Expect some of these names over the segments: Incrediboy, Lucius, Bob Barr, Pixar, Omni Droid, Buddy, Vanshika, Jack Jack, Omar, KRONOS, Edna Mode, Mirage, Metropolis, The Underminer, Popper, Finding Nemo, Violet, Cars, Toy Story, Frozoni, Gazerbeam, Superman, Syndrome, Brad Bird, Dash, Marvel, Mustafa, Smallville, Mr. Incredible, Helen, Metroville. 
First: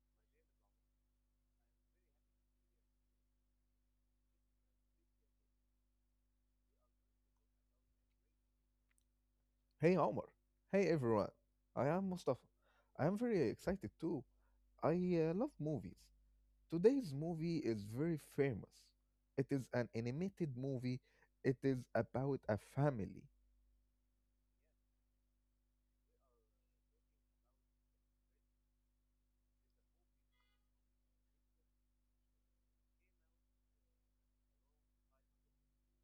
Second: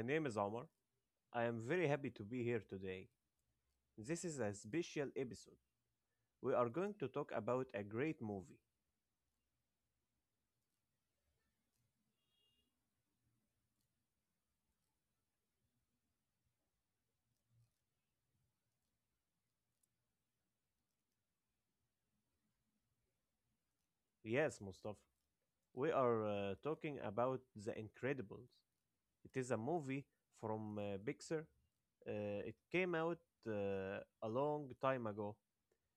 name is Omar. I am very happy to be here today. This is a special episode. We are going to talk about a great movie. Hey Omar. Hey everyone. I am Mustafa. I am very excited too. I love movies. Today's movie is very famous. It is an animated movie. It is about a family. Yes, Mustafa, we are talking about The Incredibles. It is a movie from Pixar. It came out a long time ago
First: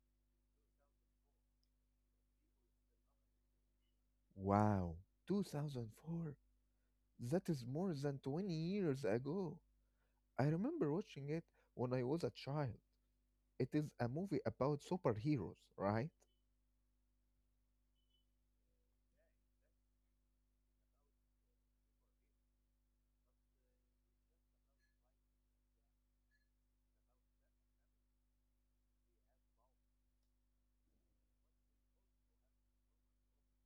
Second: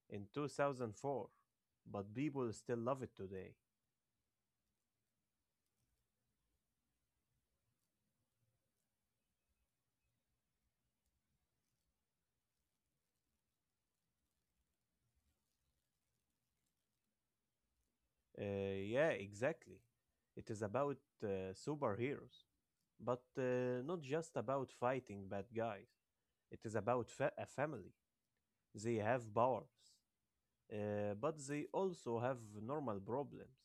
in 2004, but people still love it today. Wow. 2004. That is more than 20 years ago. I remember watching it when I was a child. It is a movie about superheroes, right? Yeah, exactly. It is about superheroes. But not just about fighting bad guys. It is about a family. They have powers, but they also have normal problems.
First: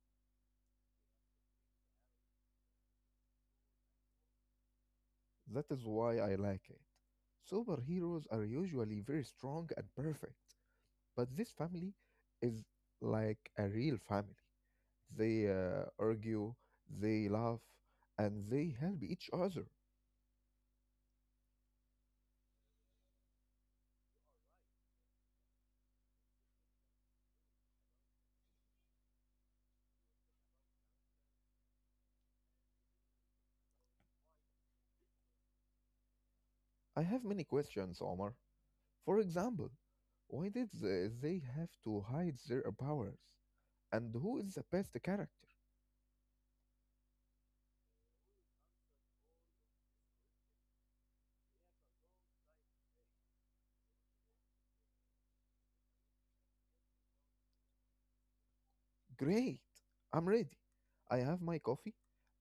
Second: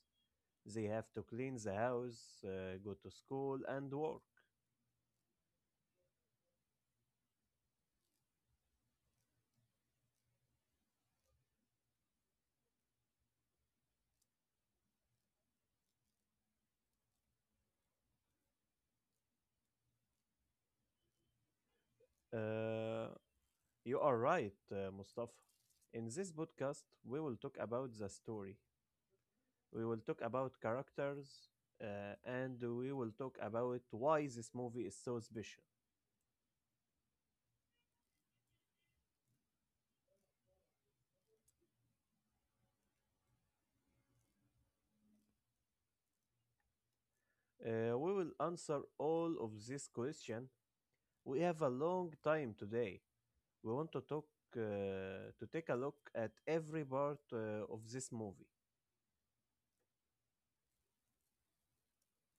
They have to clean the house, go to school, and work. That is why I like it. Superheroes are usually very strong and perfect. But this family is like a real family. They argue, they laugh, and they help each other. Uh, you are right, Mustafa. In this podcast, we will talk about the story. We will talk about characters, and we will talk about why this movie is so special. I have many questions, Omar. For example, why did they have to hide their powers? And who is the best character? We will answer all of this question. We have a long time today. We want to talk to take a look at every part of this movie. Great! I'm ready. I have my coffee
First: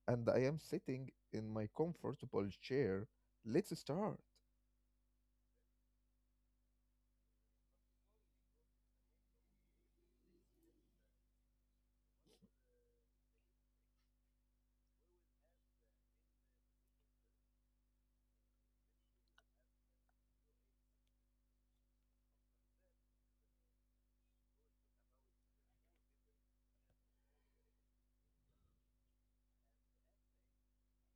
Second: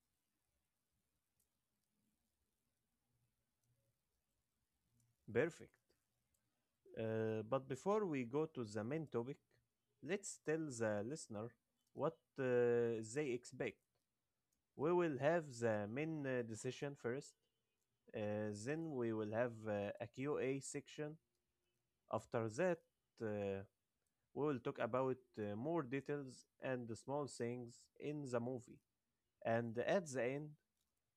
and I am sitting in my comfortable chair. Let's start. Perfect. But before we go to the main topic, let's tell the listener what they expect. We will have the main decision first, then we will have a Q A section. After that, uh, we will talk about more details and the small things in the movie. And at the end,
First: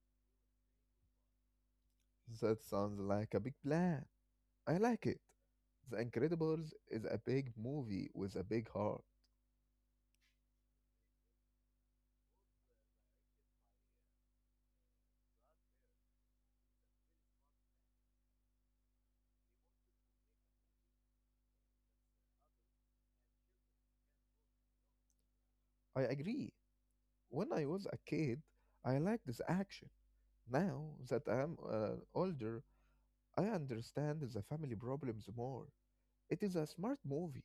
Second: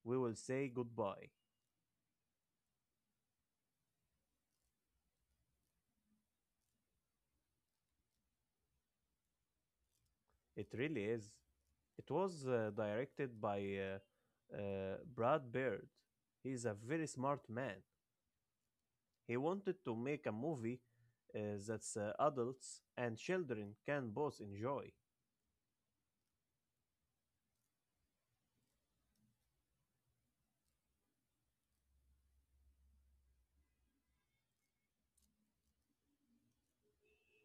we will say goodbye. That sounds like a big plan. I like it. The Incredibles is a big movie with a big heart. It really is. It was directed by Brad Bird. He's a very smart man. He wanted to make a movie uh, that's adults and children can both enjoy. I agree. When I was a kid, I liked this action. Now that I am older, I understand the family problems more. It is a smart movie.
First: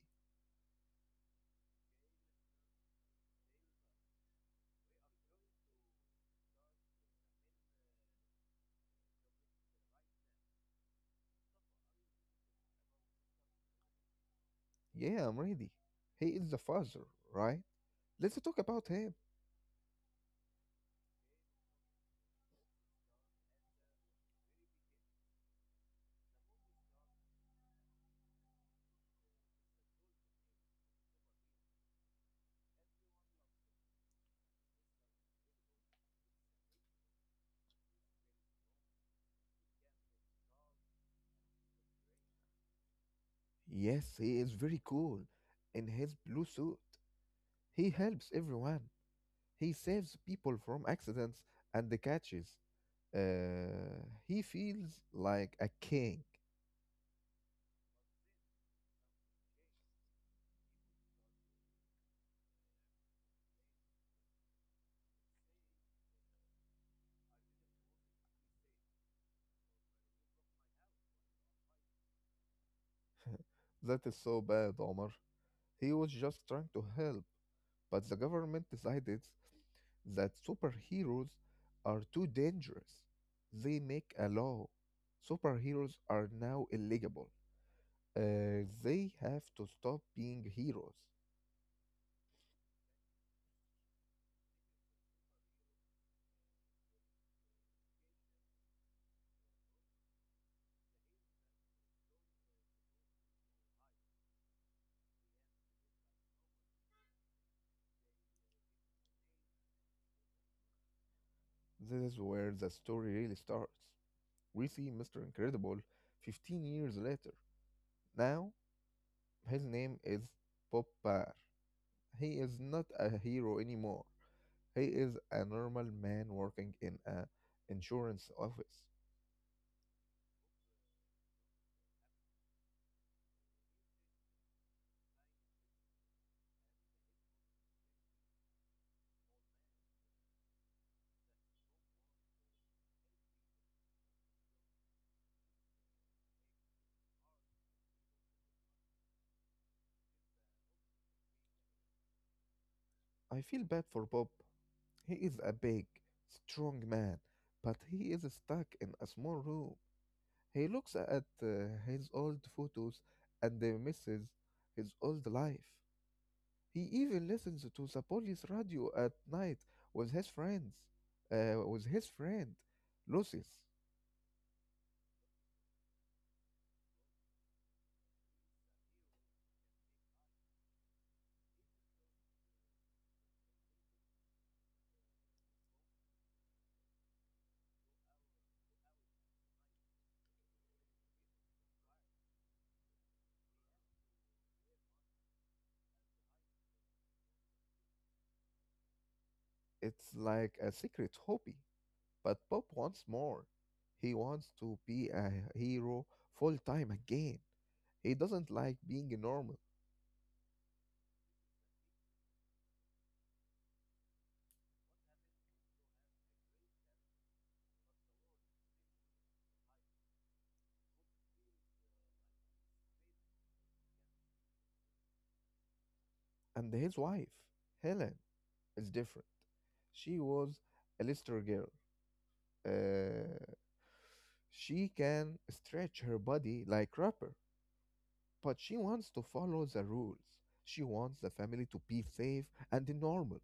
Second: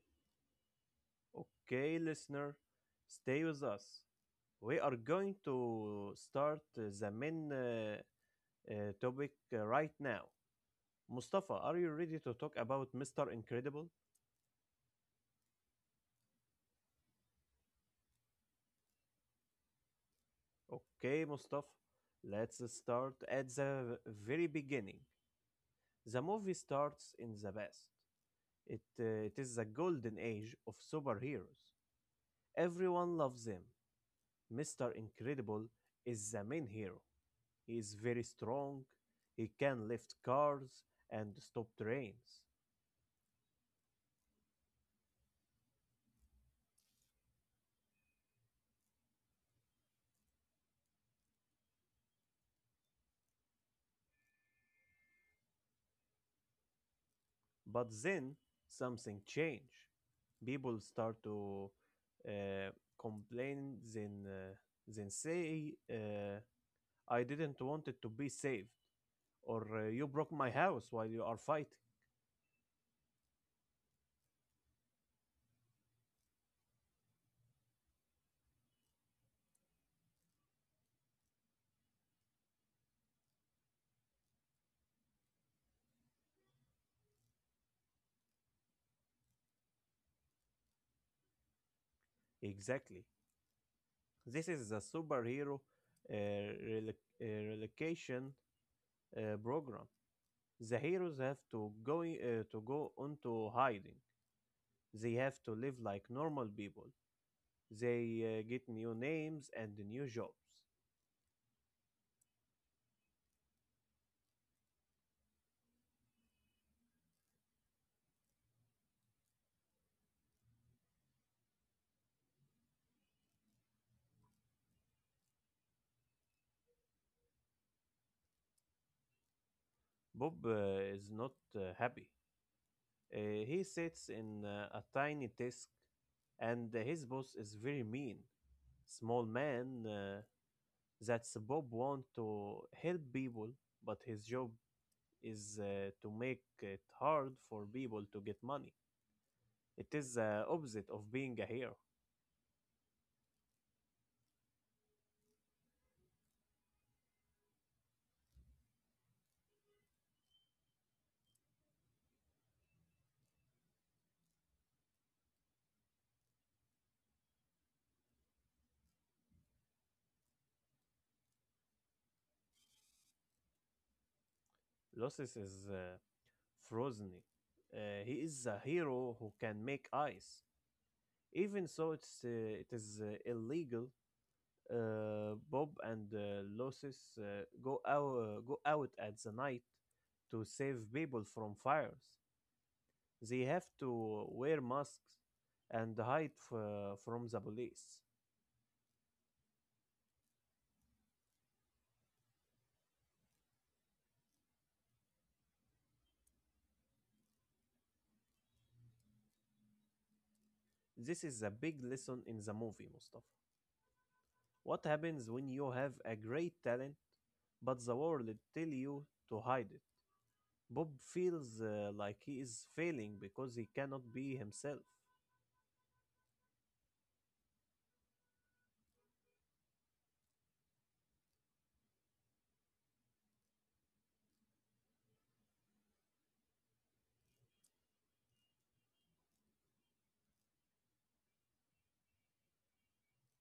Okay, listener, stay with us. We are going to start the main uh, topic right now. Mustafa, are you ready to talk about Mr. Incredible? Yeah, I'm ready. He is the father, right? Let's talk about him. Okay, Mustafa, let's start at the very beginning. The movie starts in the past. It is the golden age of superheroes. Everyone loves him. Mr. Incredible is the main hero. He is very strong. He can lift cars and stop trains. Yes, he is very cool in his blue suit. He helps everyone. He saves people from accidents and the catches. He feels like a king. But then something changed. People start to uh, complain, then say, I didn't want it to be saved, or you broke my house while you are fighting. That is so bad, Omar. He was just trying to help, but the government decided that superheroes are too dangerous. They make a law. Superheroes are now illegible. They have to stop being heroes. Exactly. This is the superhero uh, rel- relocation program. The heroes have to to go into hiding. They have to live like normal people. They get new names and new jobs. This is where the story really starts. We see Mr. Incredible 15 years later. Now, his name is Popper. He is not a hero anymore. He is a normal man working in a insurance office. Bob is not happy. He sits in a tiny desk, and his boss is very mean. Small man. That's Bob want to help people, but his job is to make it hard for people to get money. It is the opposite of being a hero. I feel bad for Bob. He is a big, strong man, but he is stuck in a small room. He looks at his old photos and misses his old life. He even listens to the police radio at night with his friends, with his friend, Lucius. Lucius is frozen. He is a hero who can make ice. Even so, it is illegal. Bob and Lucius go out at the night to save people from fires. They have to wear masks and from the police. It's like a secret hobby. But Bob wants more. He wants to be a hero full time again. He doesn't like being normal. This is a big lesson in the movie, Mustafa. What happens when you have a great talent but the world tell you to hide it? Bob feels like he is failing because he cannot be himself. And his wife, Helen, is different. She was a Lister girl. Uh, she can stretch her body like rapper, but she wants to follow the rules. She wants the family to be safe and normal.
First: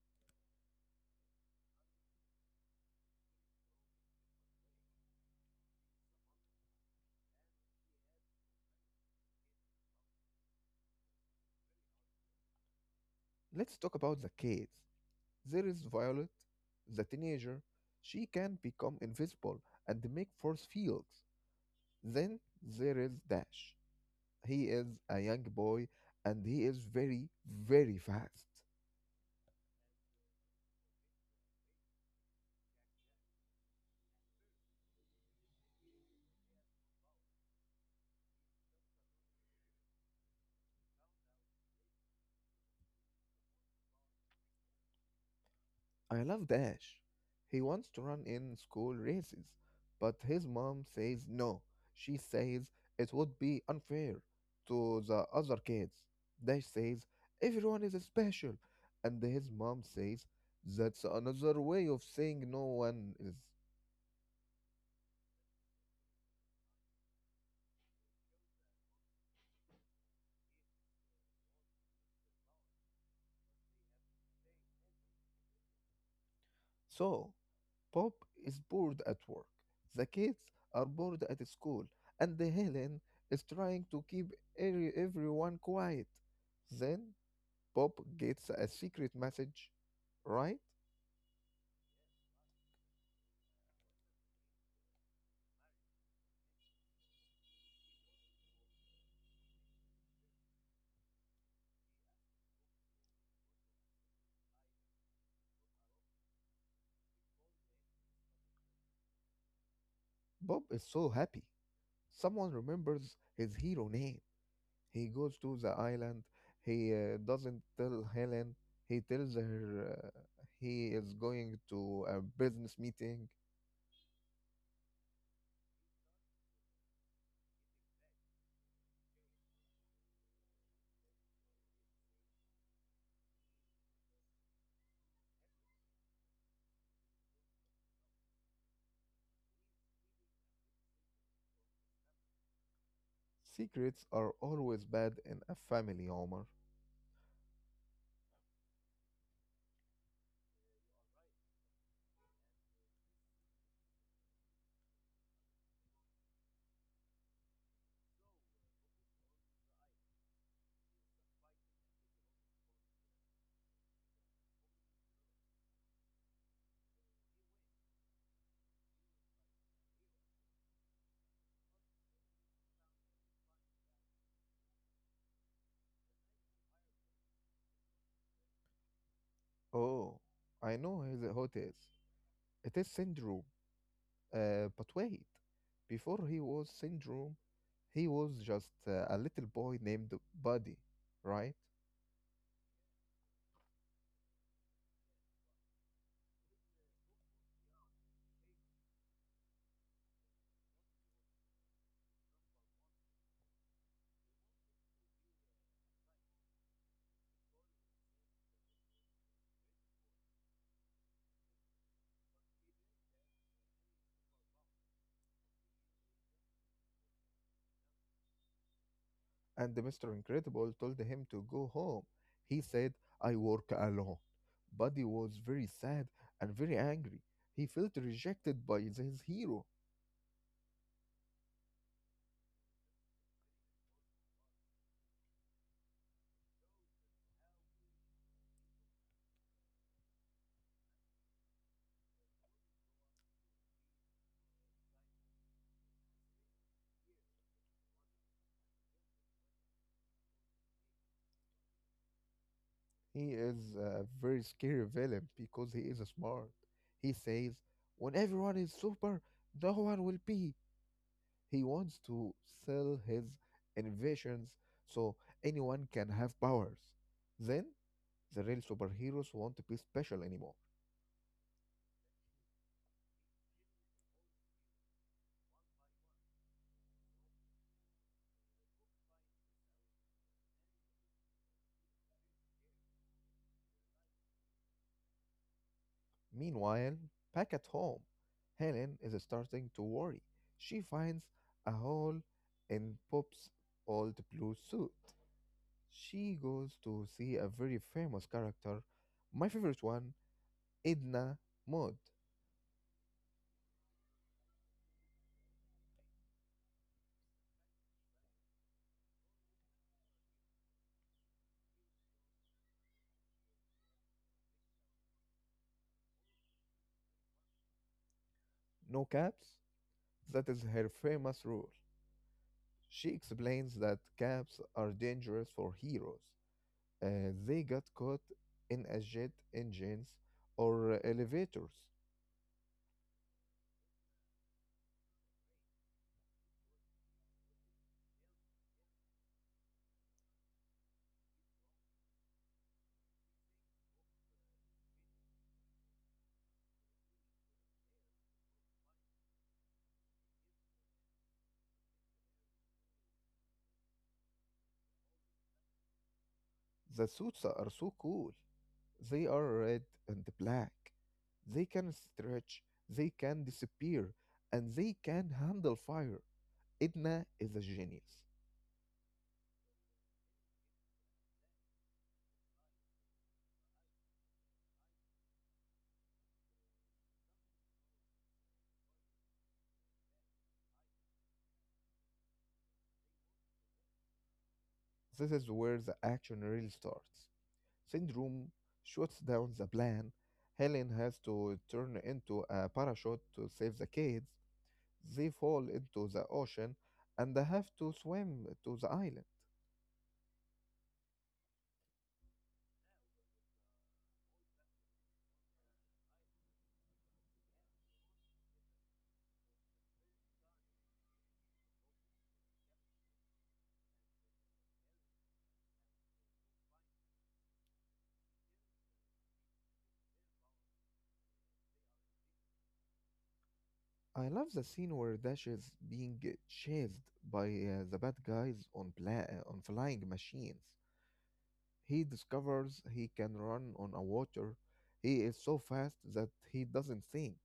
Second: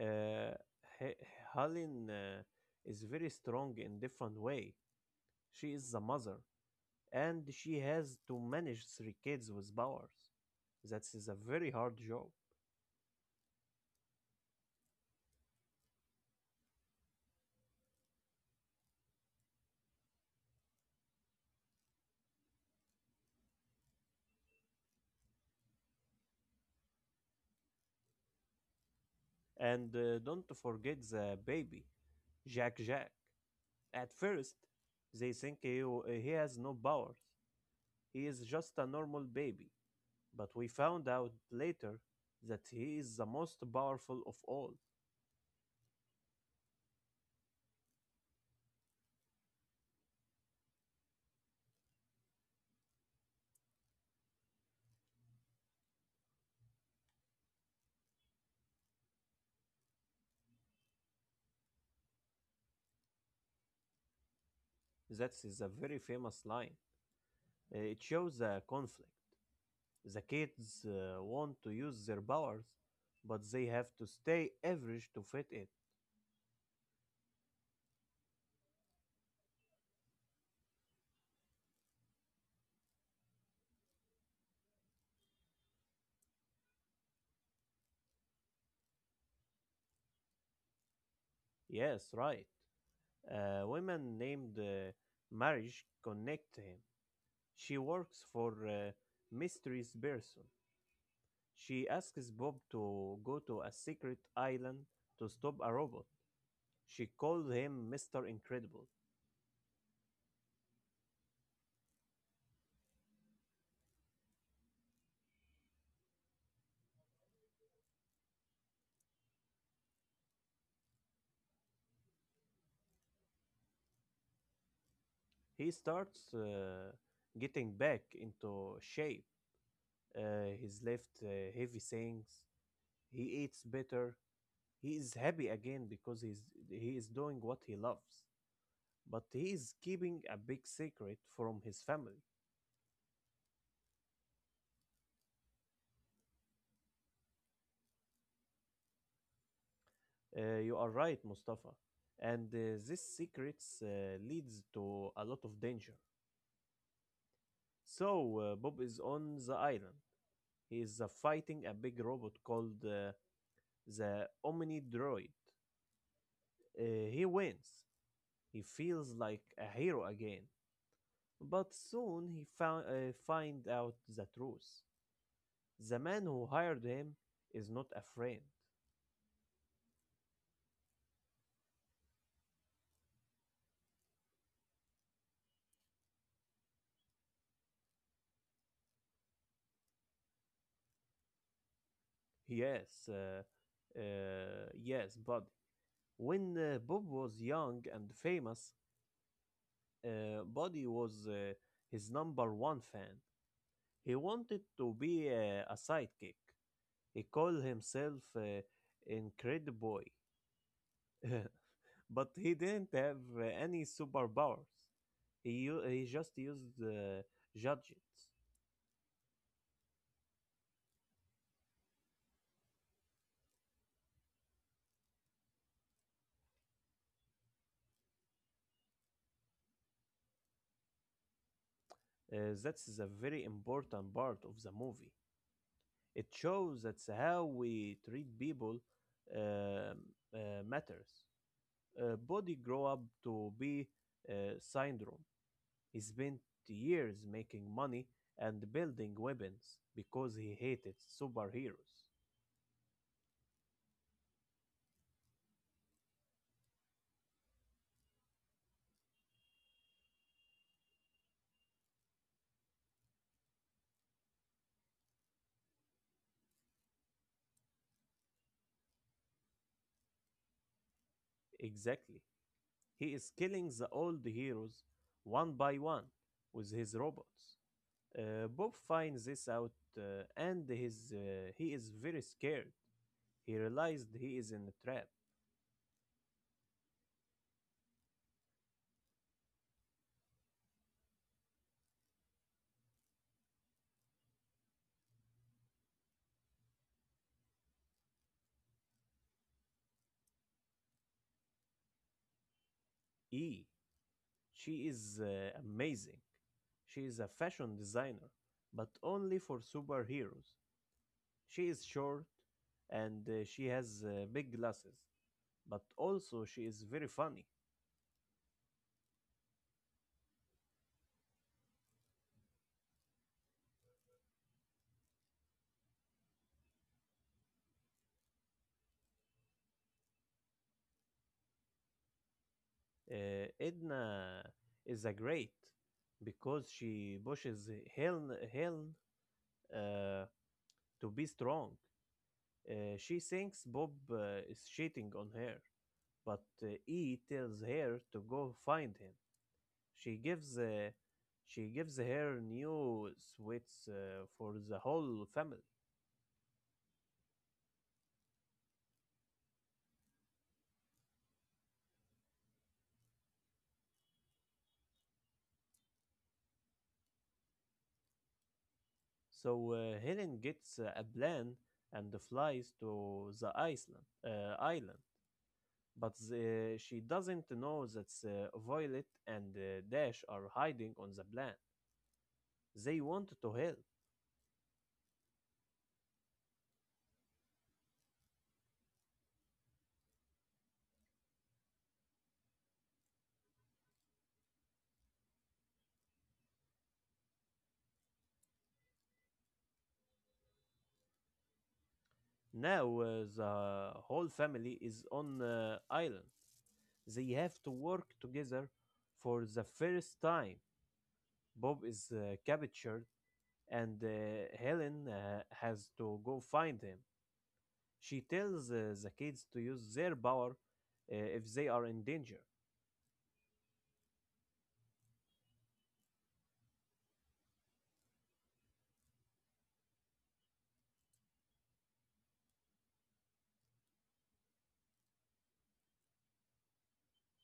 Uh, He- Helen is very strong in different way. She is the mother and she has to manage three kids with powers. That is a very hard job. Let's talk about the kids. There is Violet, the teenager. She can become invisible and make force fields. Then there is Dash. He is a young boy and he is very, very fast. And don't forget the baby, Jack Jack. At first, they think he has no powers. He is just a normal baby. But we found out later that he is the most powerful of all. I love Dash. He wants to run in school races, but his mom says no. She says it would be unfair to the other kids. Dash says everyone is special, and his mom says that's another way of saying no one is. That is a very famous line. It shows the conflict. The kids want to use their powers, but they have to stay average to fit it. So, Pop is bored at work. The kids are bored at school, and Helen is trying to keep everyone quiet. Then Bob gets a secret message, right? Yes, right. A woman named Marriage connect him. She works for Mysteries Person. She asks Bob to go to a secret island to stop a robot. She calls him Mr. Incredible. Bob is so happy. Someone remembers his hero name. He goes to the island. He doesn't tell Helen. He tells her he is going to a business meeting. He starts getting back into shape. He's left heavy things. He eats better. He is happy again because he is doing what he loves. But he is keeping a big secret from his family. Secrets are always bad in a family, Omar. You are right, Mustafa. And this secrets leads to a lot of danger. So Bob is on the island. He is fighting a big robot called the Omni Droid. Uh, he wins. He feels like a hero again. But soon find out the truth. The man who hired him is not a friend. Oh, I know his how it is. It is syndrome. But wait, before he was syndrome, he was just a little boy named Buddy, right? Yes, uh, yes, but when Bob was young and famous, Buddy was his number one fan. He wanted to be a sidekick. He called himself Incrediboy, but he didn't have any superpowers. He just used gadgets. And Mr. Incredible told him to go home. He said, I work alone. Buddy was very sad and very angry. He felt rejected by his hero. That's a very important part of the movie. It shows that's how we treat people um, matters. Body grow up to be uh, syndrome. He spent years making money and building weapons because he hated superheroes. He is a very scary villain because he is smart. He says, when everyone is super, no one will be. He wants to sell his inventions so anyone can have powers. Then the real superheroes won't be special anymore. Exactly. He is killing the old heroes one by one with his robots. Bob finds this out uh, he is very scared. He realized he is in a trap. Meanwhile, back at home, Helen is starting to worry. She finds a hole in Pop's old blue suit. She goes to see a very famous character, my favorite one, Edna Mode. E. She is amazing. She is a fashion designer, but only for superheroes. She is short and she has big glasses. But also she is very funny. No caps? That is her famous rule. She explains that caps are dangerous for heroes. They got caught in a jet engines or elevators. Edna is a great because she pushes Helen uh, to be strong. She thinks Bob is cheating on her, but E tells her to go find him. She gives uh, she gives her new sweets for the whole family. The suits are so cool. They are red and black. They can stretch, they can disappear, and they can handle fire. Edna is a genius. So Helen gets a plan and flies to the Iceland island, but she doesn't know that the Violet and Dash are hiding on the plan. They want to help. This is where the action really starts. Syndrome shuts down the plan. Helen has to turn into a parachute to save the kids. They fall into the ocean and they have to swim to the island. Now the whole family is on the island. They have to work together for the first time. Bob is captured and Helen has to go find him. She tells the kids to use their power if they are in danger. I love the scene where Dash is being chased by the bad guys on, on flying machines. He discovers he can run on a water. He is so fast that he doesn't think.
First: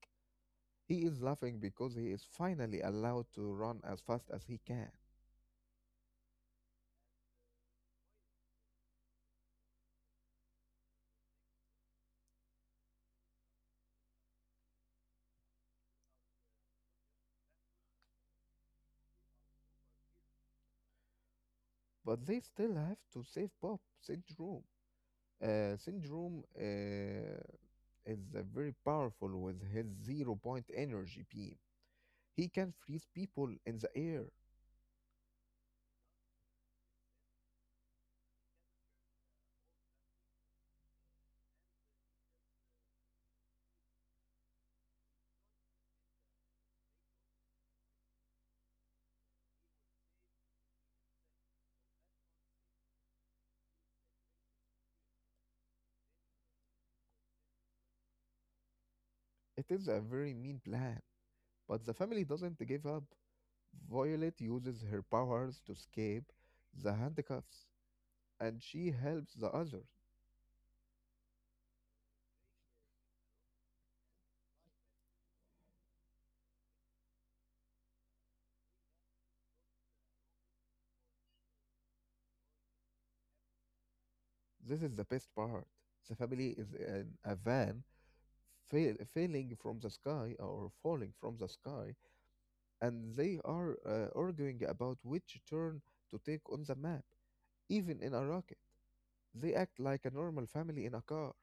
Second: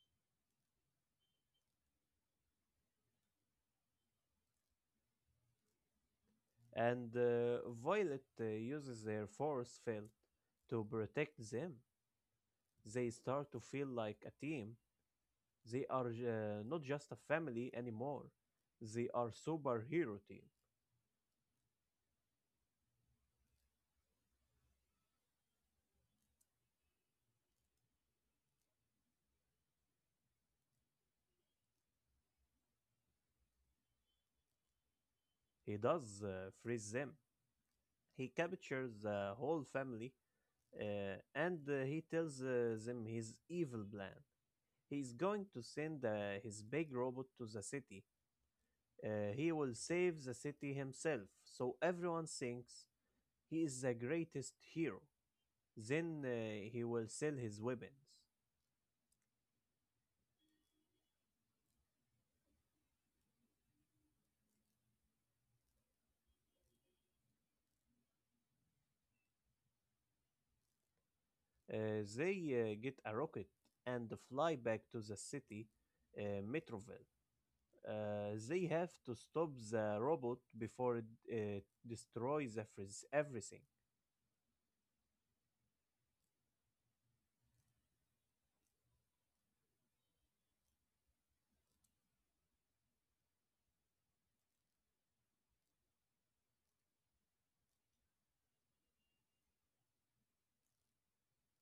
He is laughing because he is finally allowed to run as fast as he can. And Violet uses their force field to protect them. They start to feel like a team. They are not just a family anymore. They are superhero team. But they still have to save Bob. Syndrome. Syndrome is very powerful with his zero point energy beam. He can freeze people in the air. He does freeze them. He captures the whole family uh, and he tells them his evil plan. He's going to send his big robot to the city. He will save the city himself, so everyone thinks he is the greatest hero. Then he will sell his weapons. It is a very mean plan, but the family doesn't give up. Violet uses her powers to escape the handcuffs, and she helps the others. They get a rocket and fly back to the city, Metroville. They have to stop the robot before it uh, destroys everything. This is the best part. The family is in a van failing from the sky or falling from the sky, and they are arguing about which turn to take on the map, even in a rocket. They act like a normal family in a car.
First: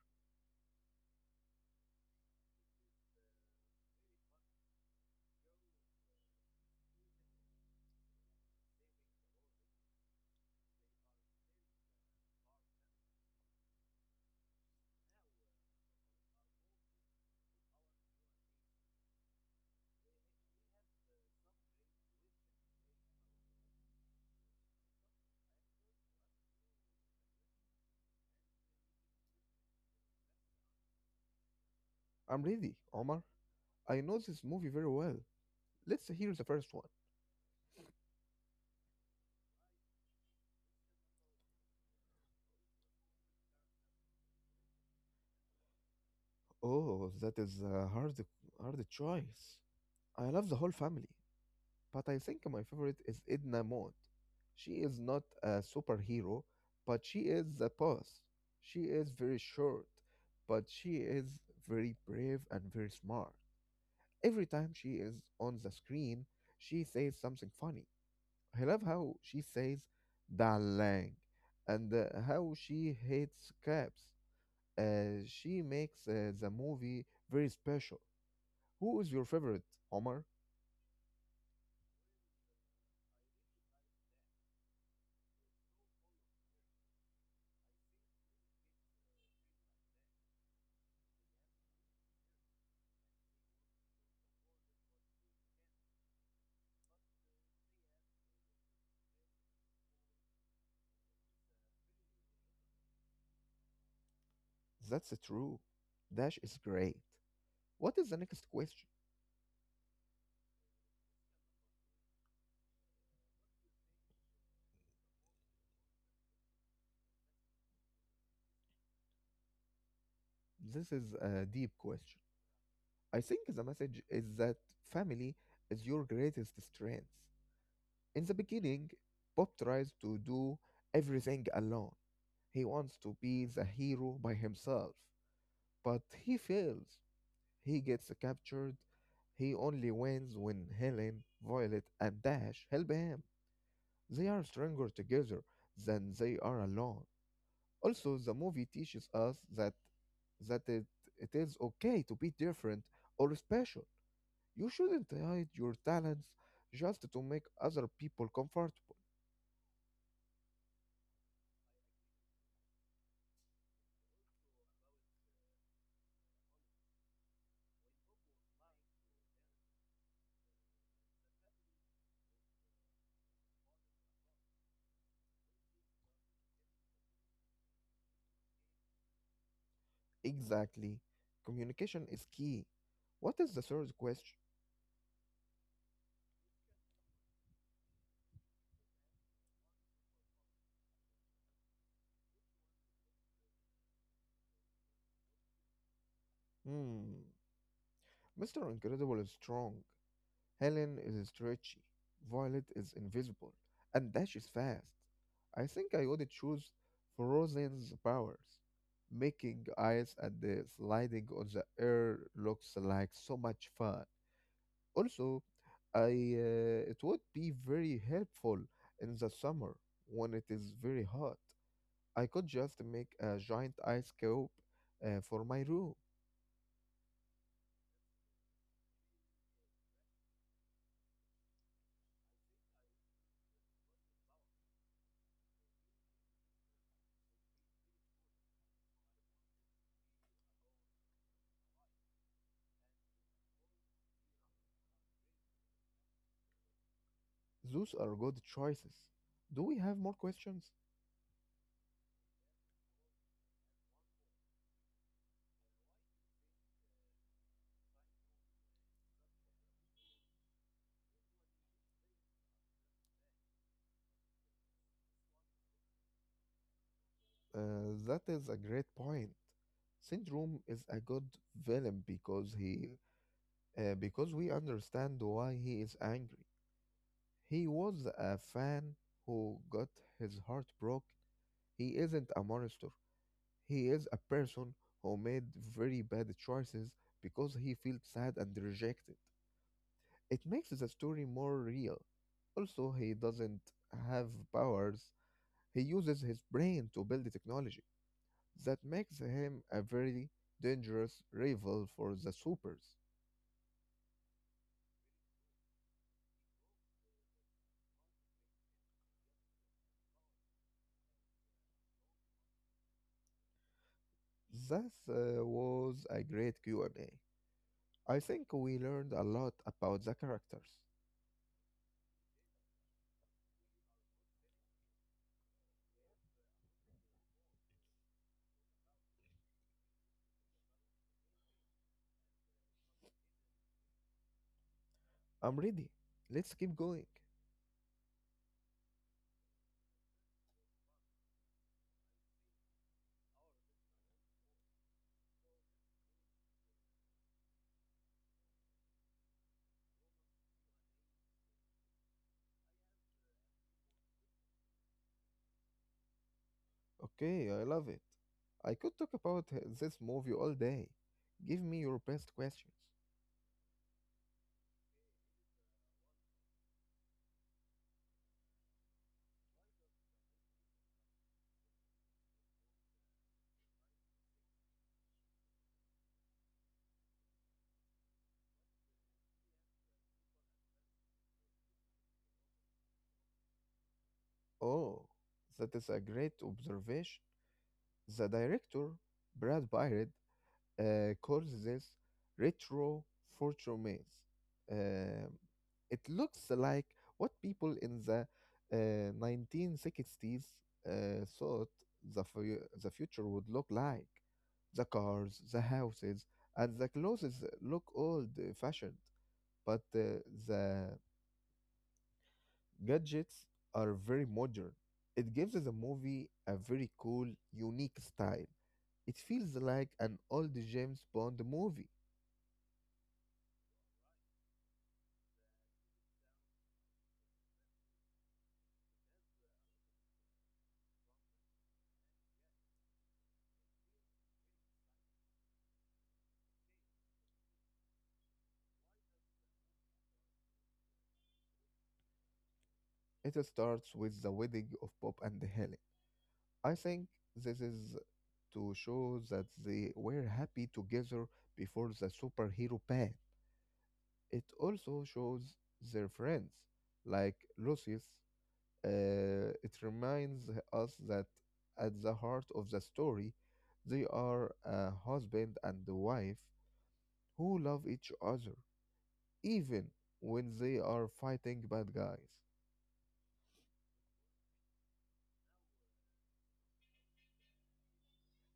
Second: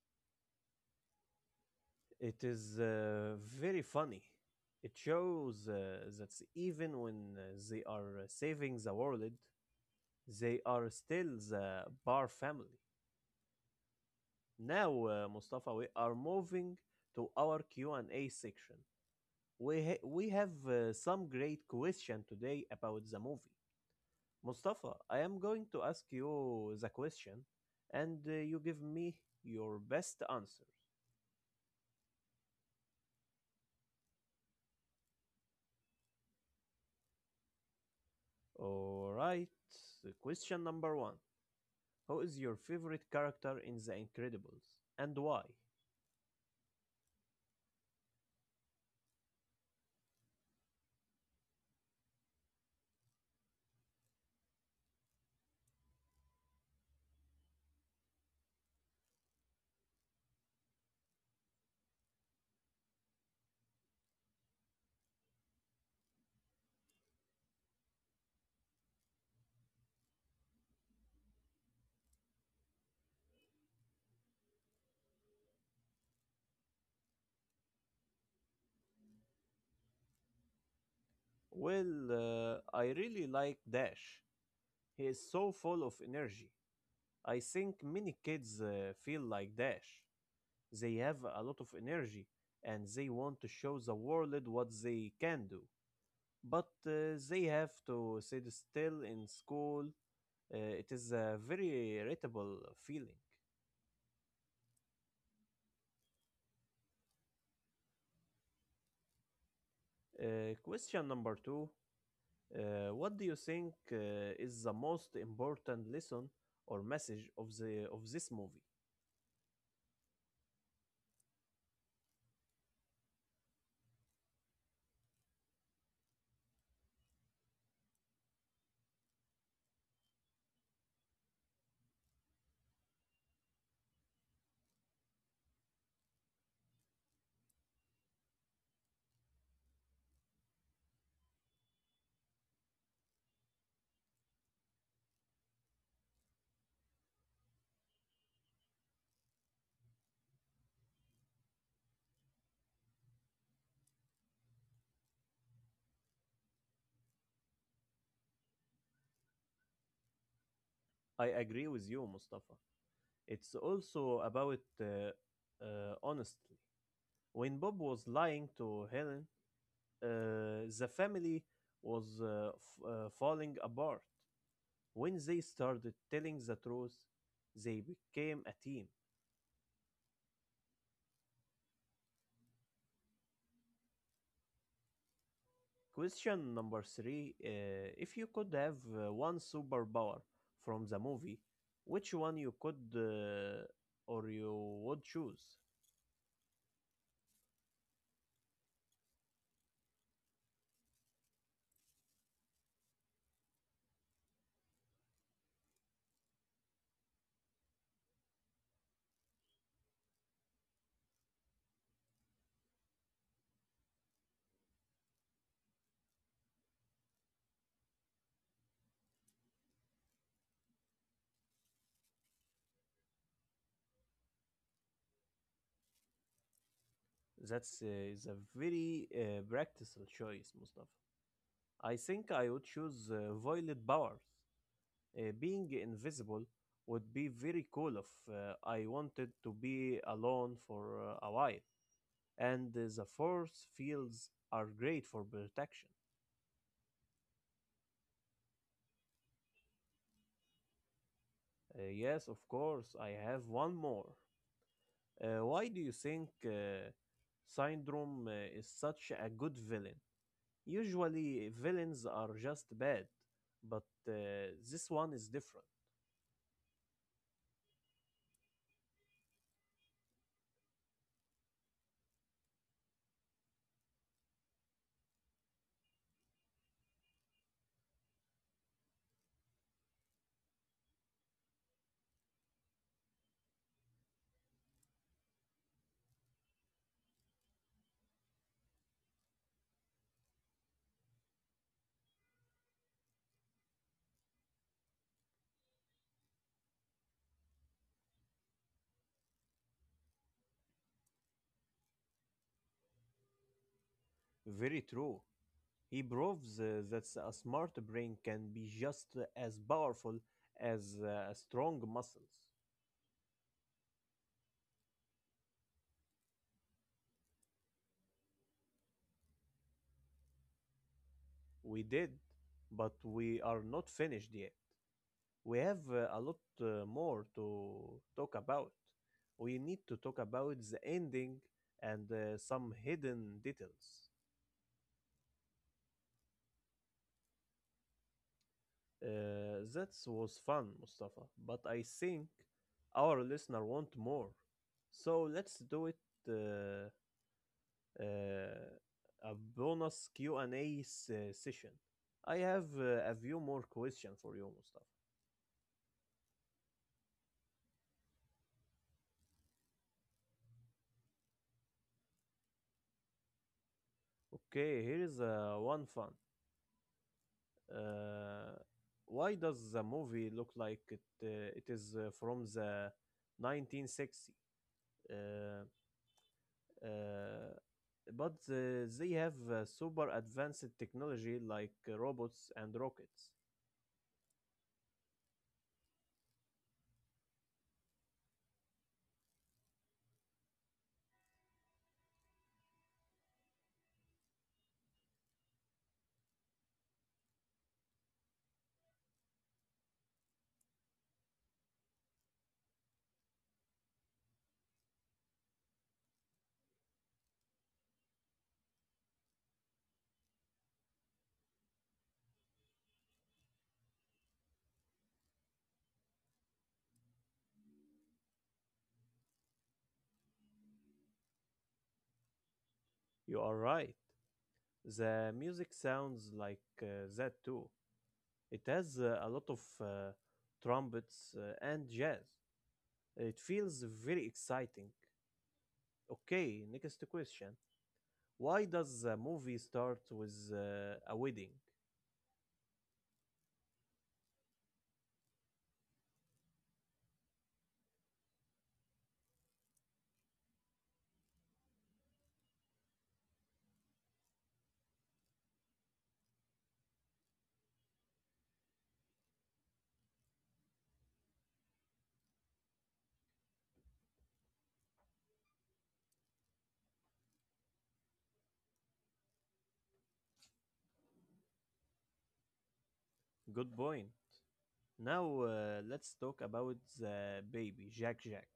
It is very funny. It shows that even when they are saving the world, they are still the Bar family. Now, Mustafa, we are moving to our Q&A section. We we have some great question today about the movie. Mustafa, I am going to ask you the question, and you give me your best answers. I'm ready, Omar. I know this movie very well. Let's hear the first one. All right. So question number one: Who is your favorite character in The Incredibles, and why? Oh, that is a hard choice. I love the whole family, but I think my favorite is Edna Mode. She is not a superhero, but she is the boss. She is very short, but she is very brave and very smart. Every time she is on the screen, she says something funny. I love how she says "darling" and how she hates cabs. She makes the movie very special. Who is your favorite, Omar? Well, I really like Dash. He is so full of energy. I think many kids feel like Dash. They have a lot of energy and they want to show the world what they can do. But they have to sit still in school. It is a very irritable feeling. That's true. Dash is great. What is the next question? Question number two: What do you think is the most important lesson or message of this movie? This is a deep question. I think the message is that family is your greatest strength. In the beginning, Bob tries to do everything alone. He wants to be the hero by himself, but he fails. He gets captured. He only wins when Helen, Violet, and Dash help him. They are stronger together than they are alone. Also, the movie teaches us that it is okay to be different or special. You shouldn't hide your talents just to make other people comfortable. I agree with you, Mustafa. It's also about honestly. When Bob was lying to Helen, uh, the family was falling apart. When they started telling the truth, they became a team. Exactly. Communication is key. What is the third question? Question number three: If you could have one superpower from the movie, which one you could or you would choose? Hmm. Mr. Incredible is strong. Helen is stretchy, Violet is invisible, and Dash is fast. I think I would choose Frozen's powers. Making ice and the sliding on the air looks like so much fun. Also, I it would be very helpful in the summer when it is very hot. I could just make a giant ice cube for my room. That's is a very practical choice, Mustafa. I think I would choose violet powers. Being invisible would be very cool if I wanted to be alone for a while. And the force fields are great for protection. Those are good choices. Do we have more questions? Yes, of course, I have one more. Why do you think Syndrome is such a good villain? Usually, villains are just bad, but this one is different. That is a great point. Syndrome is a good villain because we understand why he is angry. He was a fan who got his heart broken. He isn't a monster. He is a person who made very bad choices because he felt sad and rejected. It makes the story more real. Also, he doesn't have powers. He uses his brain to build the technology. That makes him a very dangerous rival for the Supers. Very true. He proves that a smart brain can be just as powerful as strong muscles. That was a great q and A. I think we learned a lot about the characters. We did, but we are not finished yet. We have a lot more to talk about. We need to talk about the ending and some hidden details. I'm ready. Let's keep going. That was fun, Mustafa, but I think our listener want more. So let's do it. Uh, uh, a bonus Q&A session. I have a few more questions for you, Mustafa. Okay, I love it. I could talk about this movie all day. Give me your best questions. Okay, here is one fun. Uh, why does the movie look like it is from the 1960s? Uh, uh, but they have super advanced technology like robots and rockets. Oh, that is a great observation. The director, Brad Bird, calls this retro fortunes. Um, it looks like what people in the 1960s thought the future would look like. The cars, the houses, and the clothes look old fashioned, but the gadgets are very modern. It gives the movie a very cool, unique style. It feels like an old James Bond movie. You are right. The music sounds like that too. It has a lot of trumpets and jazz. It feels very exciting. Okay, next question. Why does the movie start with a wedding? It starts with the wedding of Bob and Helen. I think this is to show that they were happy together before the superhero ban. It also shows their friends, like Lucius. It reminds us that at the heart of the story, they are a husband and wife who love each other, even when they are fighting bad guys. Good point. Now, let's talk about the baby, Jack Jack.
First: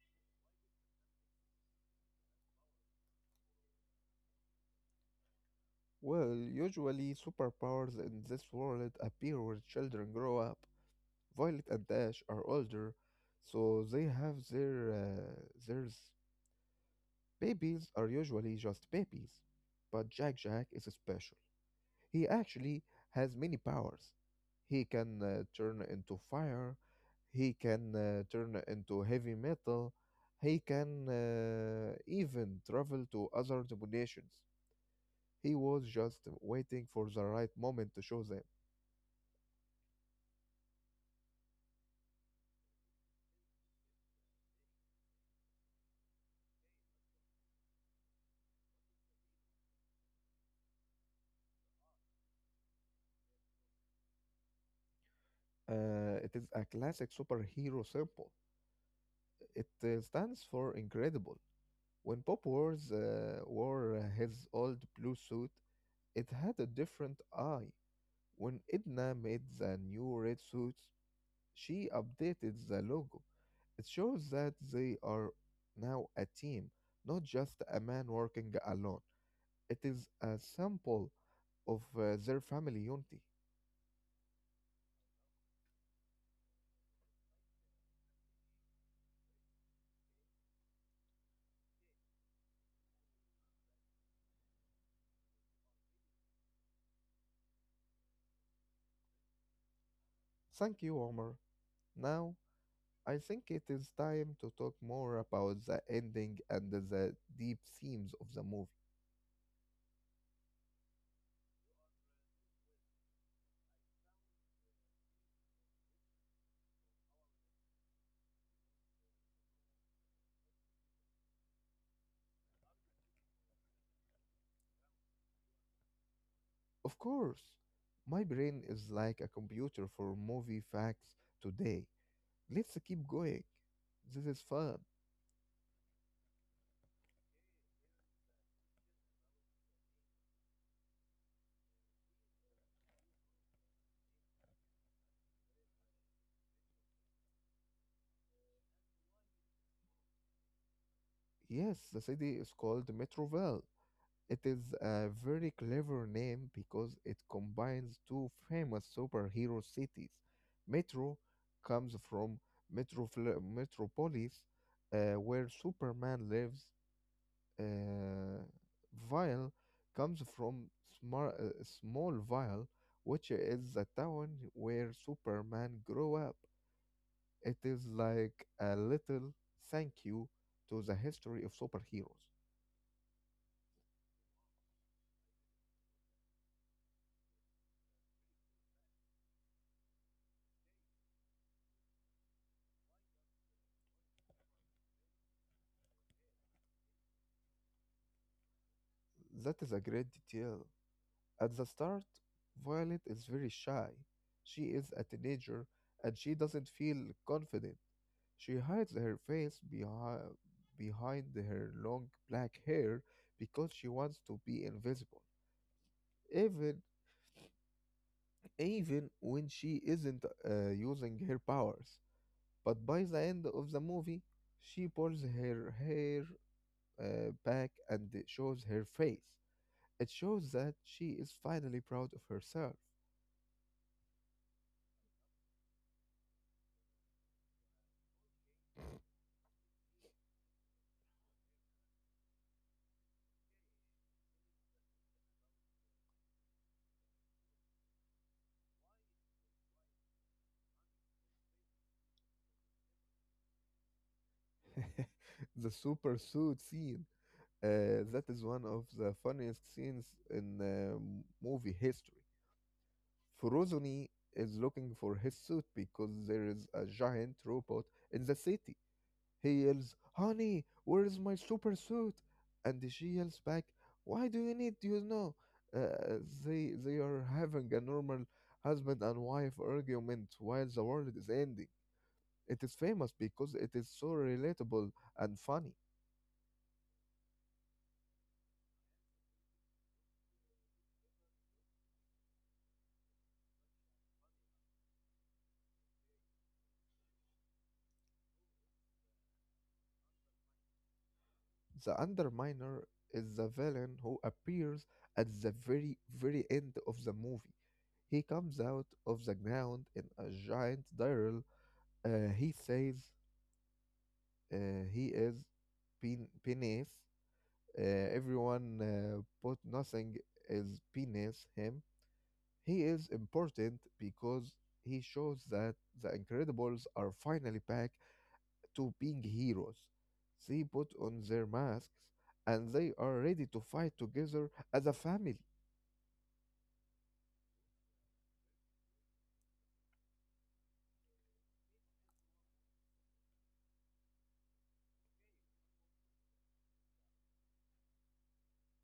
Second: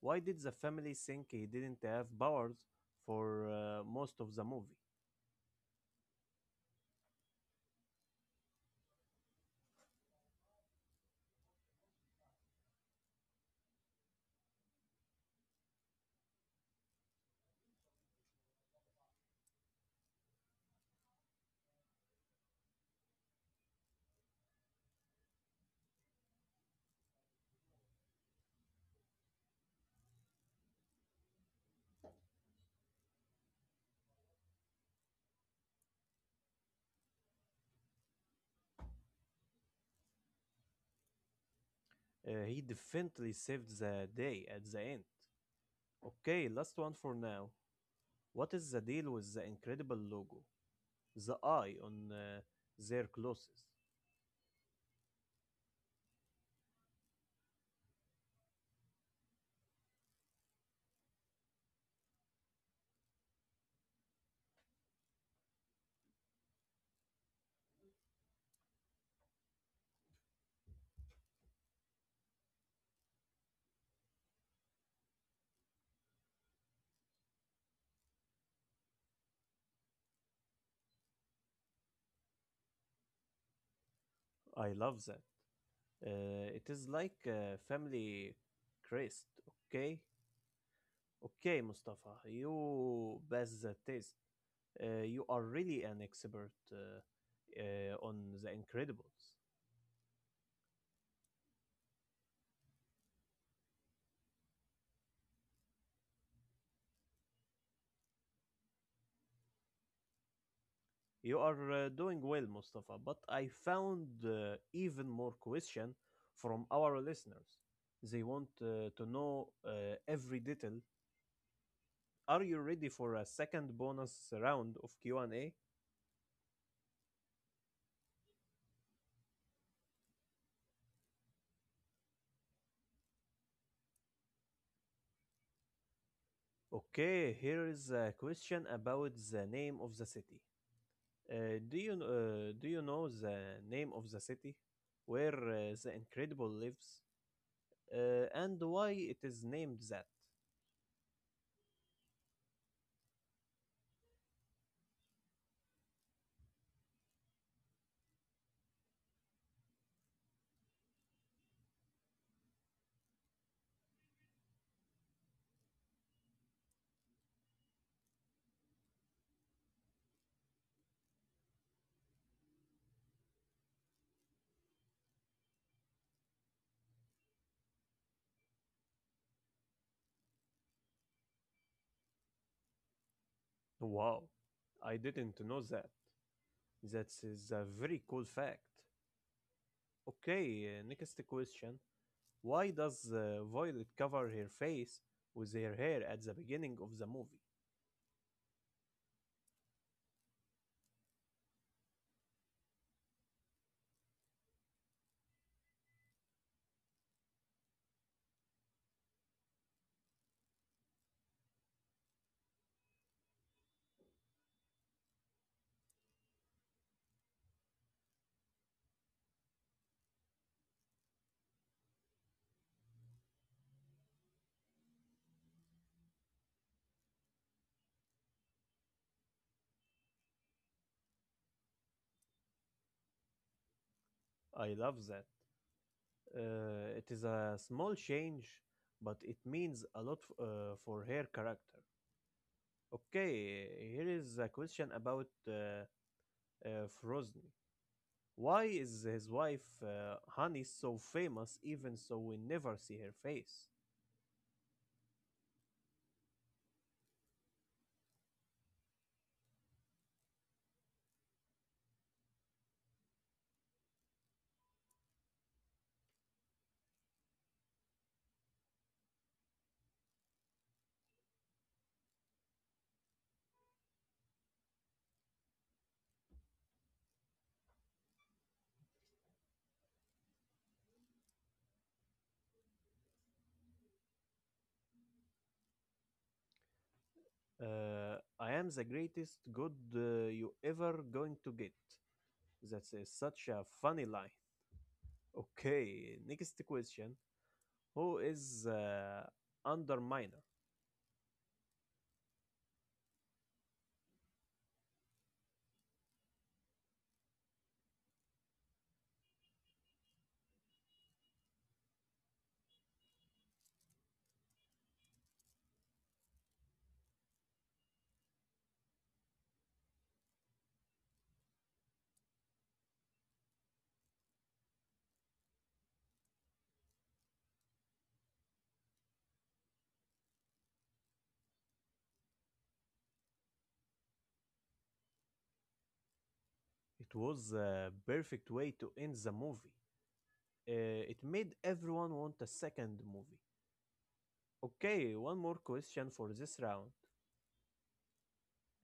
Why did the family think he didn't have powers for most of the movie? Well, usually superpowers in this world appear when children grow up. Violet and Dash are older, so they have their babies are usually just babies. But Jack Jack is special. He actually has many powers. He can turn into fire. He can turn into heavy metal. He can even travel to other dimensions. He was just waiting for the right moment to show them. He definitely saved the day at the end. Okay, last one for now. What is the deal with the incredible logo? The eye on their clothes. It is a classic superhero symbol. It stands for incredible. When Pop wore his old blue suit, it had a different eye. When Edna made the new red suits, she updated the logo. It shows that they are now a team, not just a man working alone. It is a sample of their family unity. I love that. It is like a family crest, okay? Okay, Mustafa, you pass the test. You are really an expert on The Incredibles. Thank you, Omar. Now, I think it is time to talk more about the ending and the deep themes of the movie. You are doing well, Mustafa, but I found even more question from our listeners. They want to know every detail. Are you ready for a second bonus round of Q&A? Of course, my brain is like a computer for movie facts today. Let's keep going. This is fun. Okay, here is a question about the name of the city. Do you know the name of the city where the Incredible lives and why it is named that? Yes, the city is called Metroville. It is a very clever name because it combines two famous superhero cities. Metro comes from Metropolis, where Superman lives, uh, vial comes from small vial, which is the town where Superman grew up. It is like a little thank you to the history of superheroes. Wow, I didn't know that. That is a very cool fact. Okay, next question. Why does Violet cover her face with her hair at the beginning of the movie? That is a great detail. At the start, Violet is very shy. She is a teenager and she doesn't feel confident. She hides her face behind her long black hair because she wants to be invisible. even even when she isn't using her powers. But by the end of the movie, she pulls her hair back and shows her face. It shows that she is finally proud of herself. I love that. It is a small change, but it means a lot for her character. Okay, here is a question about Frozni. Why is his wife Honey so famous, even so we never see her face? The super suit scene. That is one of the funniest scenes in movie history. Frozoni is looking for his suit because there is a giant robot in the city. He yells, "Honey, where's my super suit?" And she yells back, "Why do you need, you know?" Uh, they are having a normal husband and wife argument while the world is ending. It is famous because it is so relatable and funny. I am the greatest good you ever going to get. That is such a funny line. Okay, next question. Who is Underminer? The Underminer is the villain who appears at the very, very end of the movie. He comes out of the ground in a giant direwolf. He says he is Penis. Everyone but nothing is beneath him. He is important because he shows that the Incredibles are finally back to being heroes. They put on their masks and they are ready to fight together as a family. It was a perfect way to end the movie. It made everyone want a second movie. Okay, one more question for this round.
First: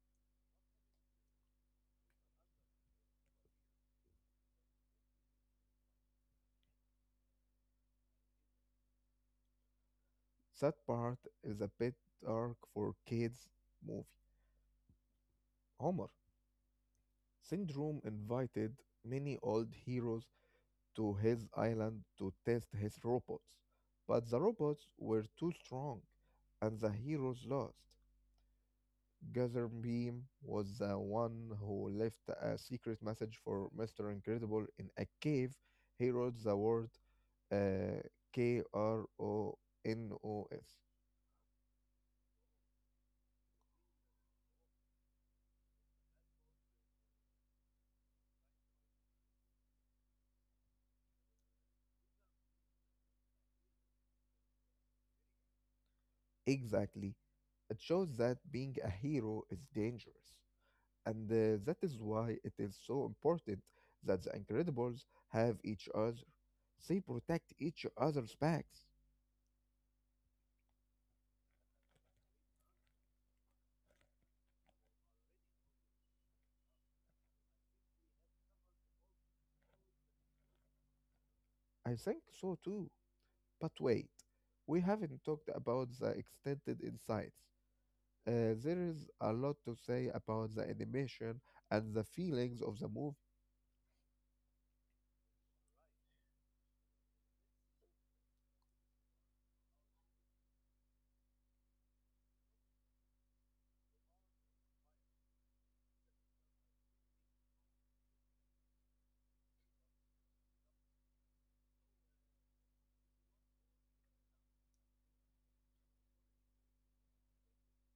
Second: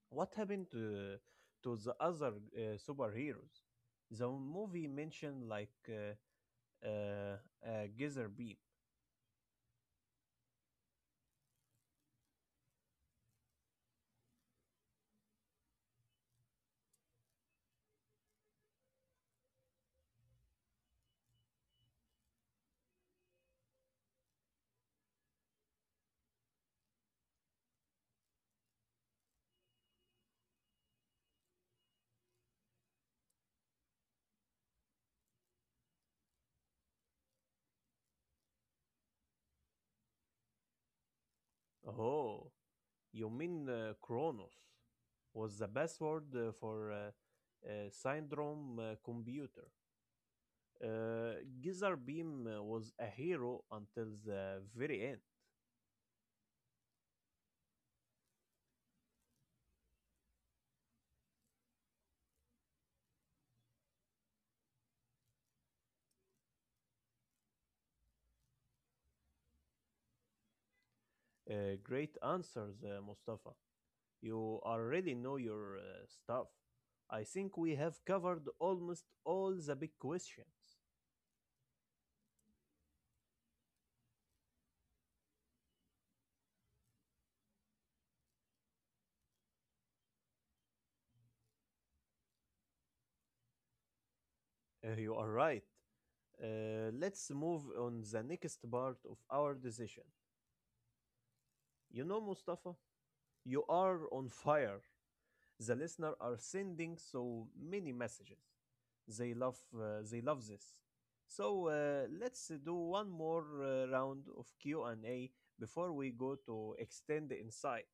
What happened to the other superheroes? The movie mentioned like uh, a geyser beam. That part is a bit dark for kids' movie. Homer Syndrome invited many old heroes to his island to test his robots. But the robots were too strong, and the heroes lost. Gazerbeam was the one who left a secret message for Mr. Incredible in a cave. He wrote the word uh, KRONOS. Oh, you mean Kronos was the password for Syndrome Computer. Gizar Beam was a hero until the very end. Exactly. It shows that being a hero is dangerous. And that is why it is so important that the Incredibles have each other. They protect each other's backs. Great answers, Mustafa. You already know your stuff. I think we have covered almost all the big questions. I think so too. But wait, we haven't talked about the extended insights. There is a lot to say about the animation and the feelings of the movie. You are right. Let's move on the next part of our decision. You know, Mustafa, you are on fire, the listener are sending so many messages. They love this. So let's do one more round of Q&A before we go to extend the insight.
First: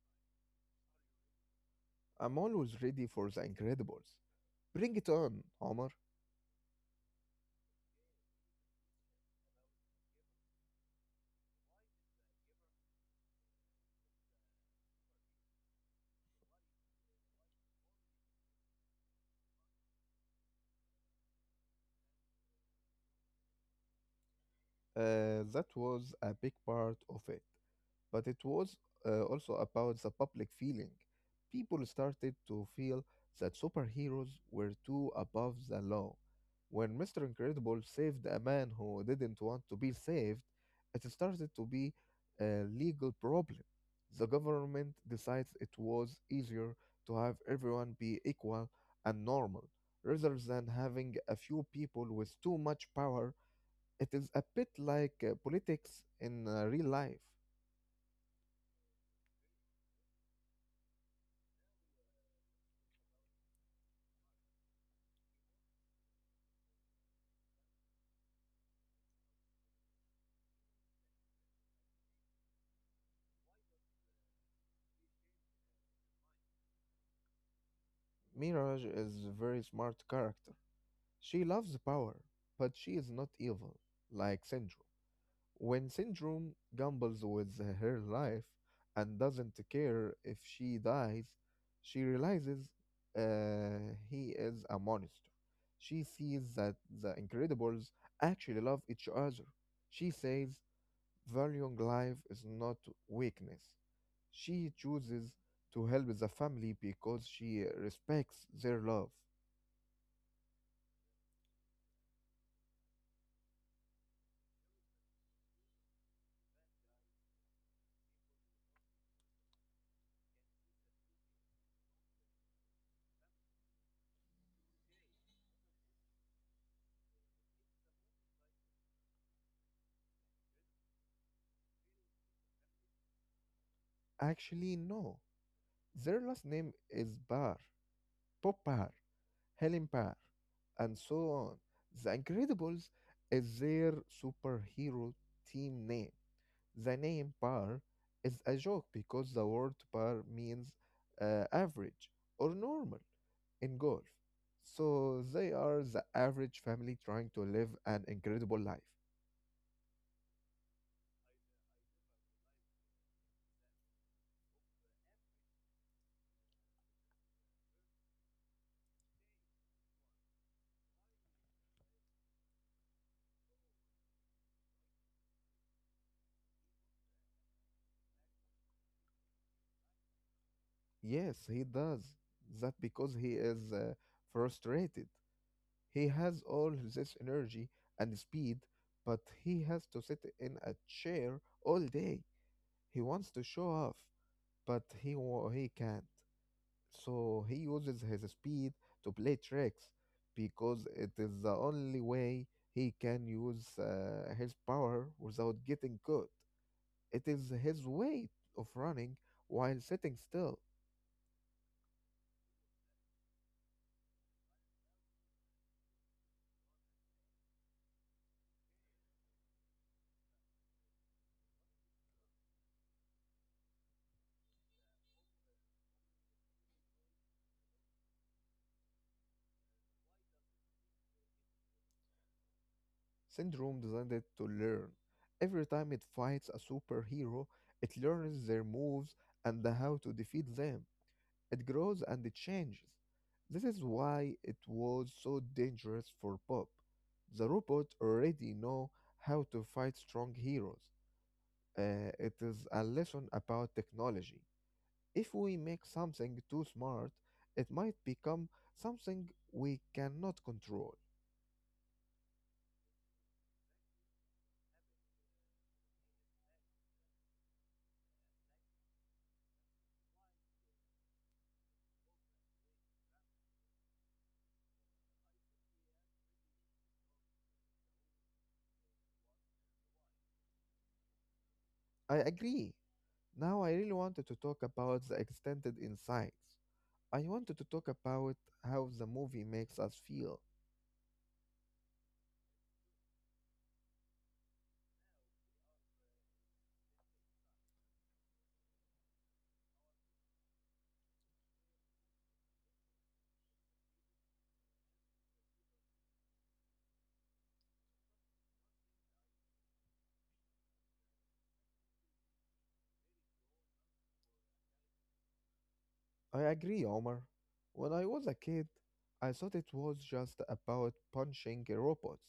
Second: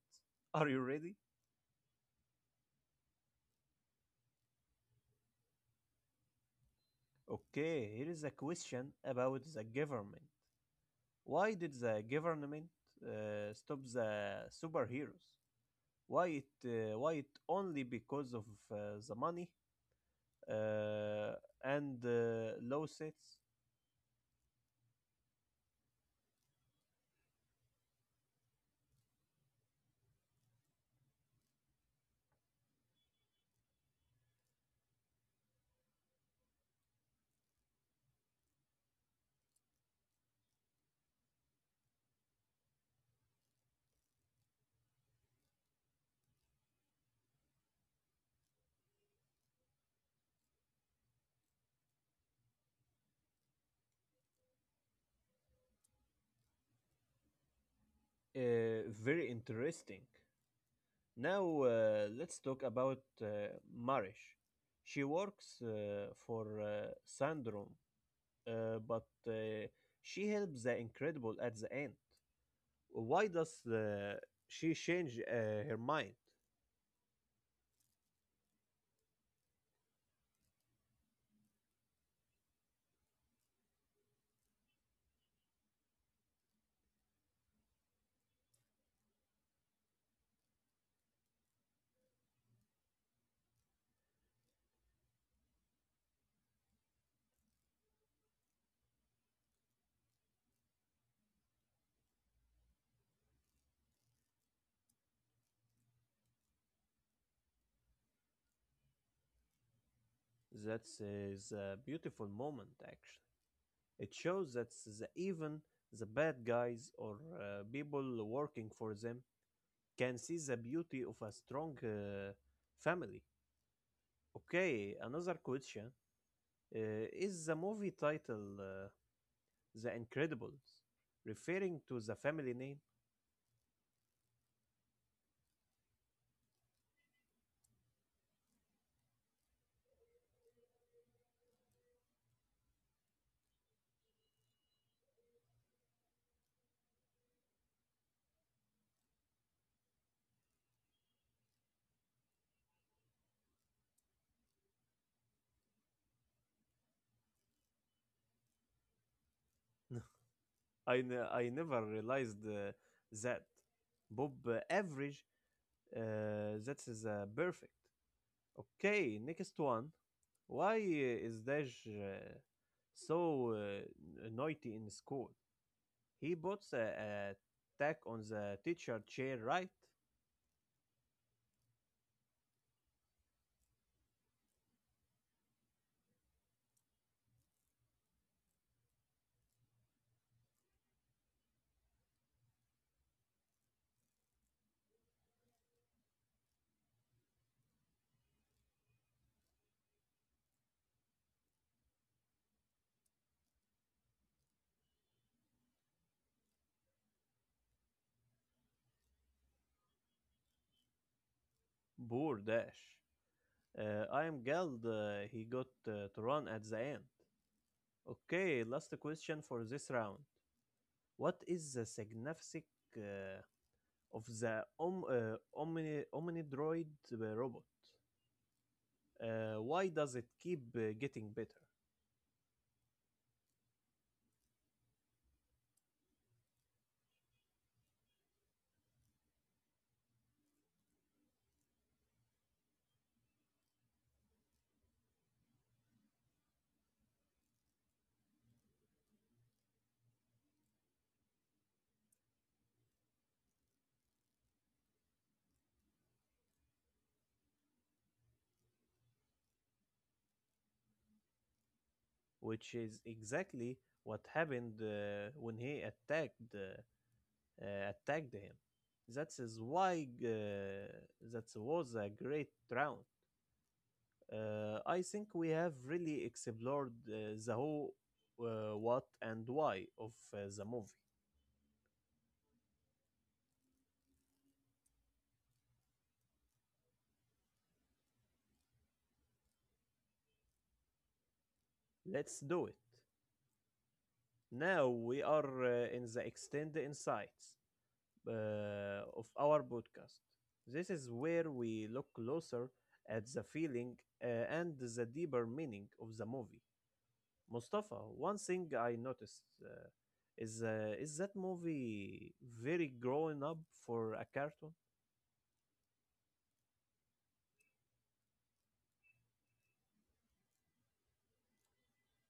Are you ready? I'm always ready for the Incredibles. Bring it on, Homer. Okay, here is a question about the government. Why did the government stop the superheroes? Why it only because of uh, the money uh, and lawsuits? That was a big part of it. But it was also about the public feeling. People started to feel that superheroes were too above the law. When Mr. Incredible saved a man who didn't want to be saved, it started to be a legal problem. The government decides it was easier to have everyone be equal and normal rather than having a few people with too much power. It is a bit like politics in real life. Very interesting. Now, let's talk about Marish. She works for Sandrum, but she helps the Incredible at the end. Why does she change her mind? Mirage is a very smart character. She loves power, but she is not evil, like Syndrome. When Syndrome gambles with her life and doesn't care if she dies, she realizes he is a monster. She sees that the Incredibles actually love each other. She says, valuing life is not weakness. She chooses to help the family because she respects their love. That is a beautiful moment, actually. It shows that even the bad guys or people working for them can see the beauty of a strong family. Okay, another question. Is the movie title The Incredibles referring to the family name? Actually, no. Their last name is Barr, Bob Barr, Helen Barr, and so on. The Incredibles is their superhero team name. The name Barr is a joke because the word Barr means average or normal in golf. So they are the average family trying to live an incredible life. I never realized that. Bob Average, uh, that is perfect. Okay, next one. Why is Dash so naughty in school? He puts a tack on the teacher chair, right? Yes, he does. That because he is frustrated. He has all this energy and speed, but he has to sit in a chair all day. He wants to show off, but he can't. So he uses his speed to play tricks because it is the only way he can use his power without getting caught. It is his way of running while sitting still. Poor Dash. I am glad he got to run at the end. Okay, last question for this round. What is the significance uh, of the omnidroid robot? Why does it keep getting better? Syndrome designed to learn. Every time it fights a superhero, it learns their moves and how to defeat them. It grows and it changes. This is why it was so dangerous for Bob. The robot already know how to fight strong heroes. It is a lesson about technology. If we make something too smart, it might become something we cannot control. Which is exactly what happened when he attacked attacked him. That is why That was a great round. I think we have really explored the who, what, and why of the movie. I agree. Now, I really wanted to talk about the extended insights. I wanted to talk about how the movie makes us feel. Let's do it. Now we are in the extended insights of our podcast. This is where we look closer at the feeling and the deeper meaning of the movie. Mustafa, one thing I noticed is that movie very growing up for a cartoon? I agree, Omar. When I was a kid, I thought it was just about punching robots.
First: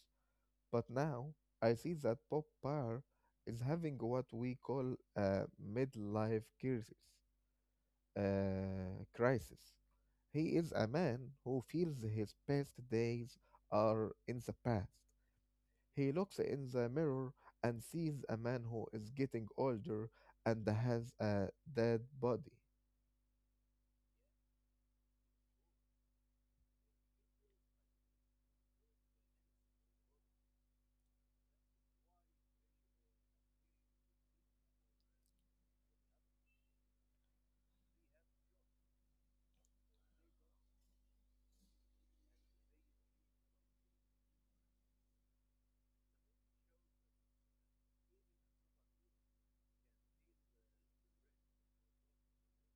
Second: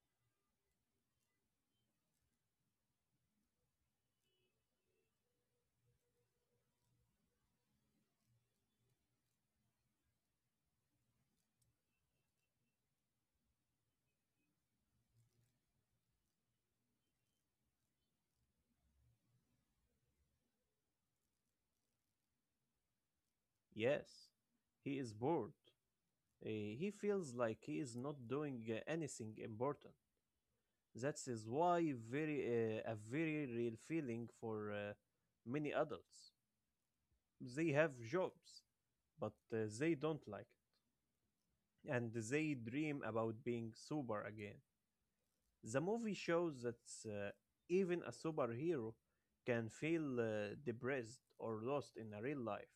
But now, I see that Bob Barr is having what we call a midlife crisis. Uh, crisis. He is a man who feels his best days are in the past. He looks in the mirror and sees a man who is getting older and has a dead body. Yes, he is bored. Eh, he feels like he is not doing anything important. That is why very a very real feeling for many adults. They have jobs, but they don't like it, and they dream about being sober again. The movie shows that even a superhero can feel depressed or lost in a real life.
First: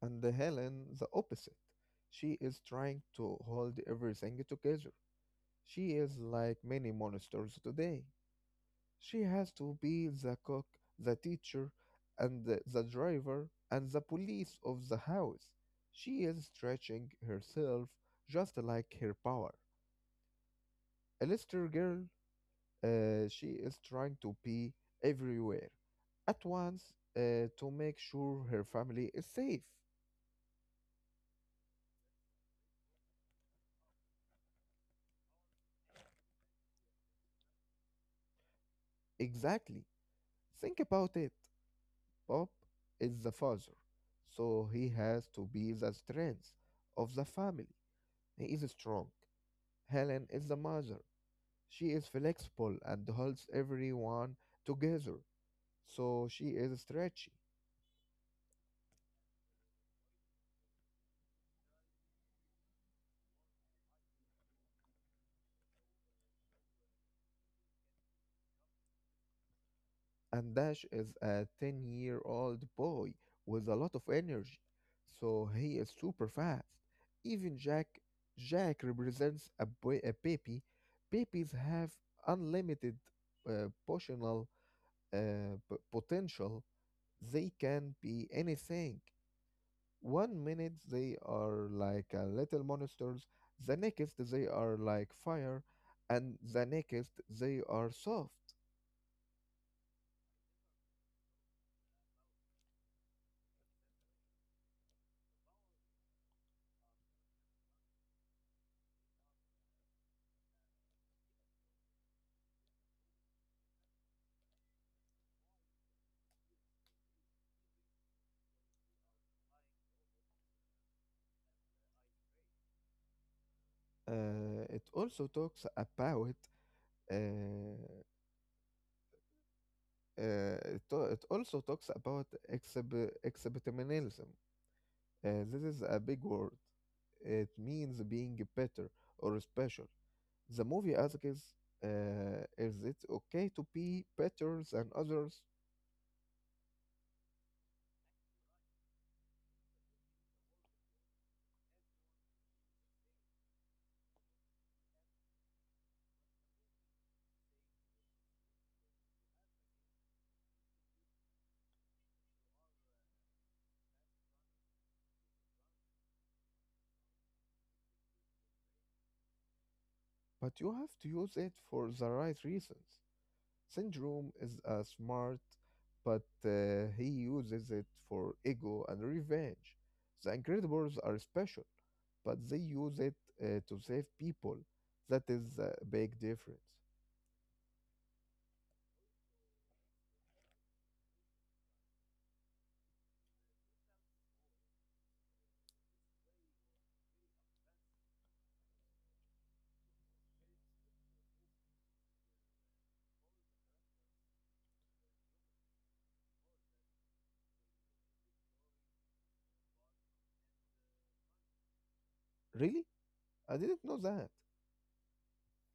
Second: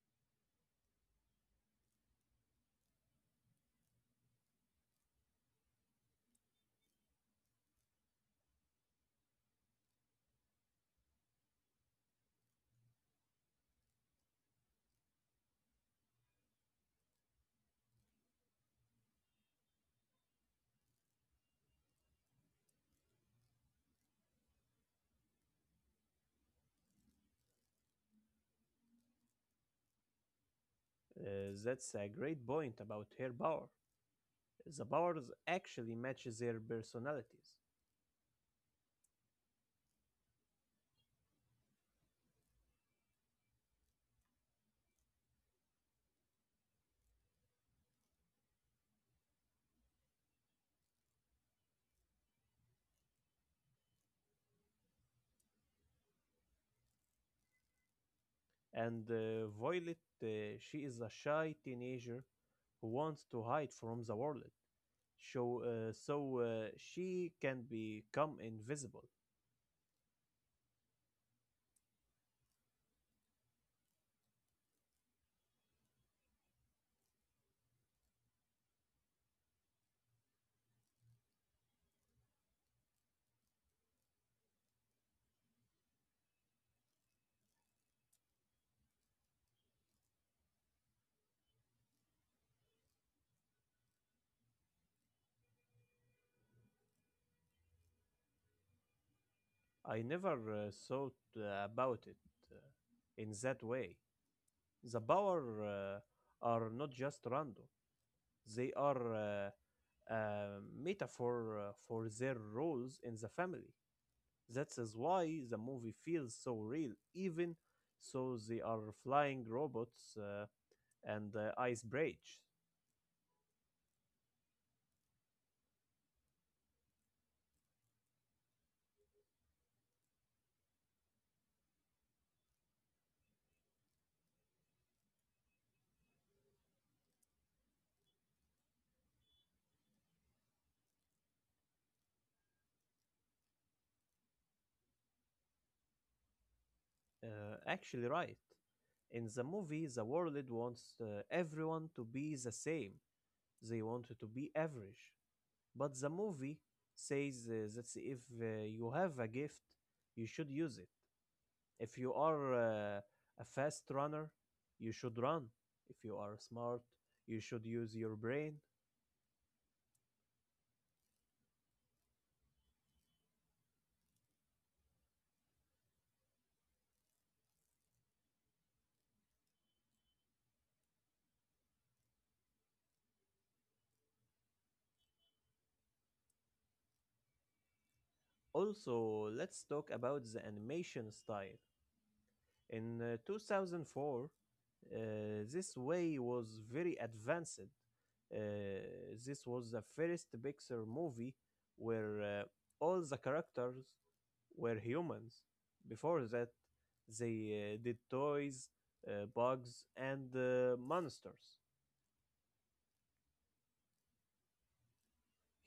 And Helen, the opposite. She is trying to hold everything together. She is like many monsters today. She has to be the cook, the teacher, and the driver, and the police of the house. She is stretching herself just like her power. A Lister girl. She is trying to be everywhere at once to make sure her family is safe. That's a great point about her power. The powers actually match their personalities. Exactly. Think about it. Bob is the father, so he has to be the strength of the family. He is strong. Helen is the mother. She is flexible and holds everyone together, so she is stretchy. And Violet, she is a shy teenager who wants to hide from the world, so she can become invisible. And Dash is a 10-year-old year old boy with a lot of energy, so he is super fast. Even Jack, Jack represents a, boy, a baby. Babies have unlimited uh, potional, potential, they can be anything. One minute they are like little monsters, the next they are like fire, and the next they are soft. I never thought about it uh, in that way. The power are not just random; they are a metaphor for their roles in the family. That is why the movie feels so real, even so they are flying robots. And Ice Bridge. It also talks about Uh, it also talks about exhibitionism. This is a big word. It means being better or special. The movie asks, is it okay to be better than others? Uh, Actually, right. In the movie, the world wants everyone to be the same. They want to be average. But the movie says that if you have a gift, you should use it. If you are a fast runner, you should run. If you are smart, you should use your brain. But you have to use it for the right reasons. Syndrome is a smart, but he uses it for ego and revenge. The Incredibles are special, but they use it to save people. That is a big difference. Also, let's talk about the animation style. In 2004, this way was very advanced. Uh, this was the first Pixar movie where all the characters were humans. Before that, they did toys, bugs, and monsters. Really? I didn't know that.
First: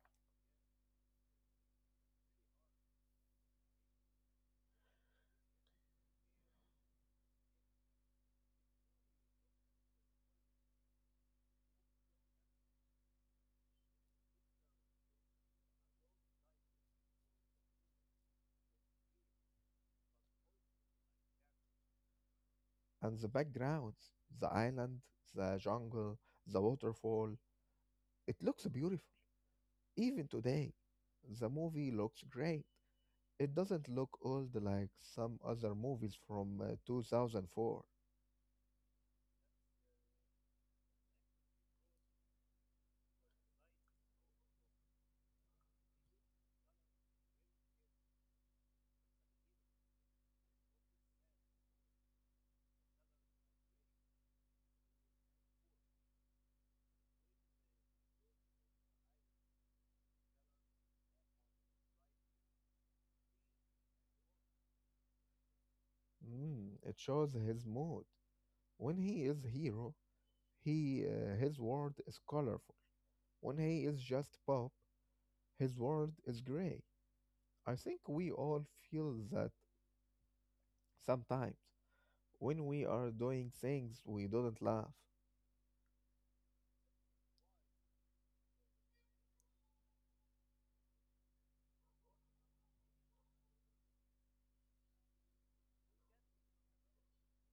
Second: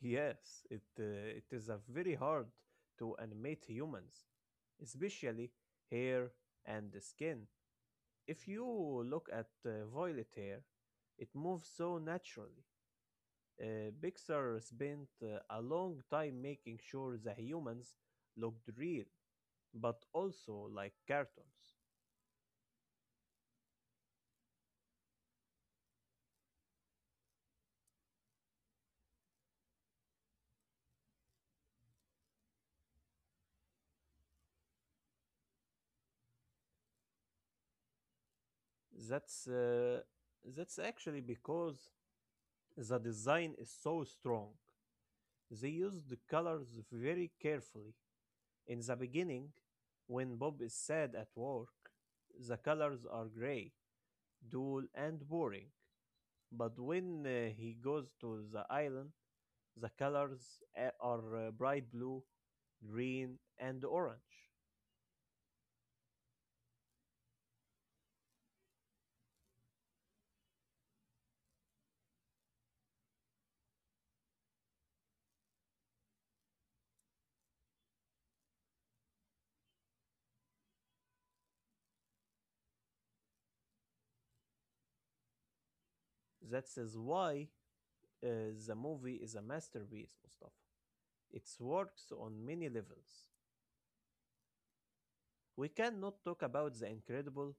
Yes, it is a very hard to animate humans, especially hair and the skin. If you look at Violet here, it moves so naturally. Pixar spent a long time making sure the humans looked real, but also like cartoons. And the backgrounds, the island, the jungle, the waterfall, it looks beautiful. Even today, the movie looks great. It doesn't look old like some other movies from 2004. That's uh, that's actually because the design is so strong. They used the colors very carefully. In the beginning, when Bob is sad at work, the colors are gray, dull, and boring. But when he goes to the island, the colors are bright blue, green, and orange. Mm, it shows his mood. When he is hero, he his world is colorful. When he is just pop, his world is gray. I think we all feel that sometimes when we are doing things we don't love. That is why uh, the movie is a masterpiece, Mustafa. It works on many levels. We cannot talk about the incredible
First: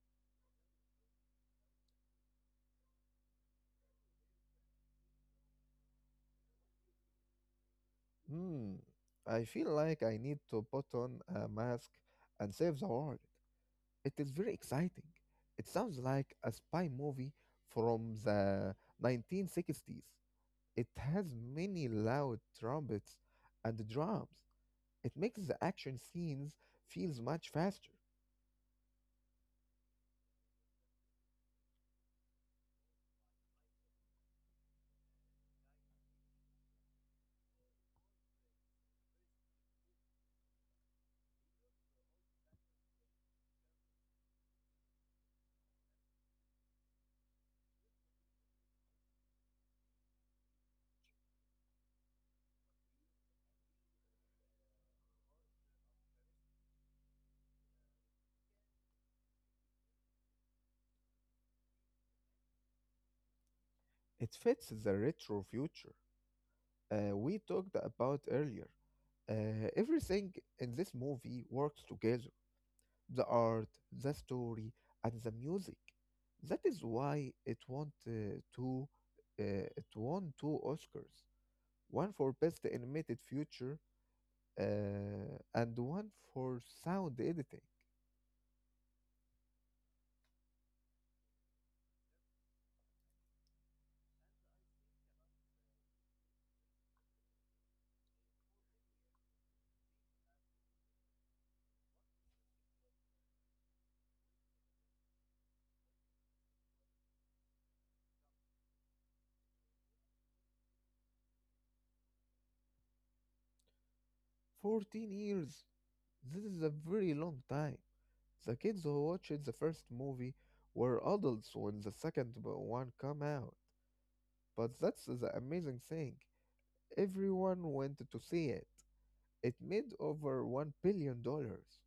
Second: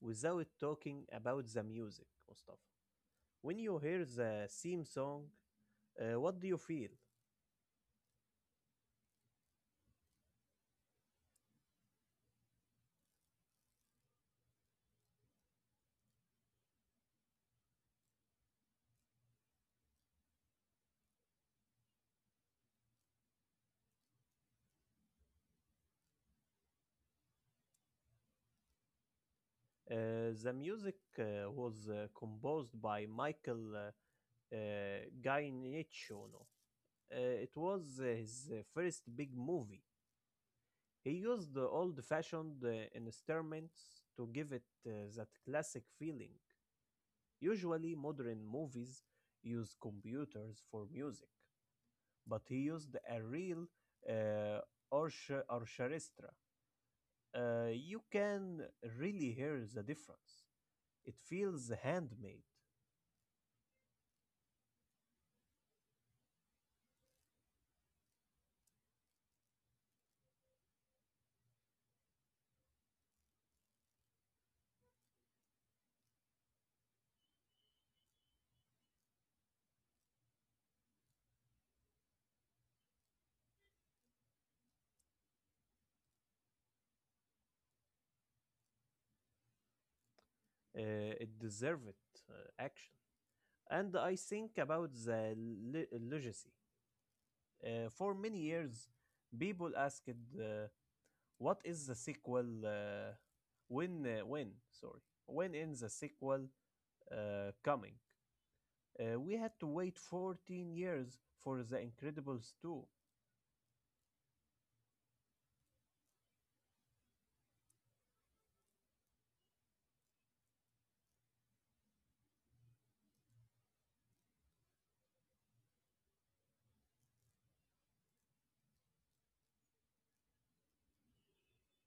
without talking about the music, Mustafa. When you hear the theme song, what do you feel? Hmm. I feel like I need to put on a mask and save the world. It is very exciting. It sounds like a spy movie from the 1960s. It has many loud trumpets and drums. It makes the action scenes feels much faster. The music was composed by Michael Guy Nicciono. It was his first big movie. He used the old-fashioned instruments to give it that classic feeling. Usually, modern movies use computers for music, but he used a real uh, orchestra. You can really hear the difference. It feels handmade. It fits the retro future we talked about earlier. Everything in this movie works together, the art, the story, and the music. That is why two. Uh, it won two Oscars, one for best animated feature uh, and one for sound editing. It deserves it, action. And I think about the legacy. For many years, people asked, "What is the sequel? When? When? Sorry, when is the sequel coming?" We had to wait 14 years for The Incredibles 2. 14 years? This is a very long time. The kids who watched the first movie were adults when the second one came out. But that's the amazing thing. Everyone went to see it. It made over 1 billion dollars.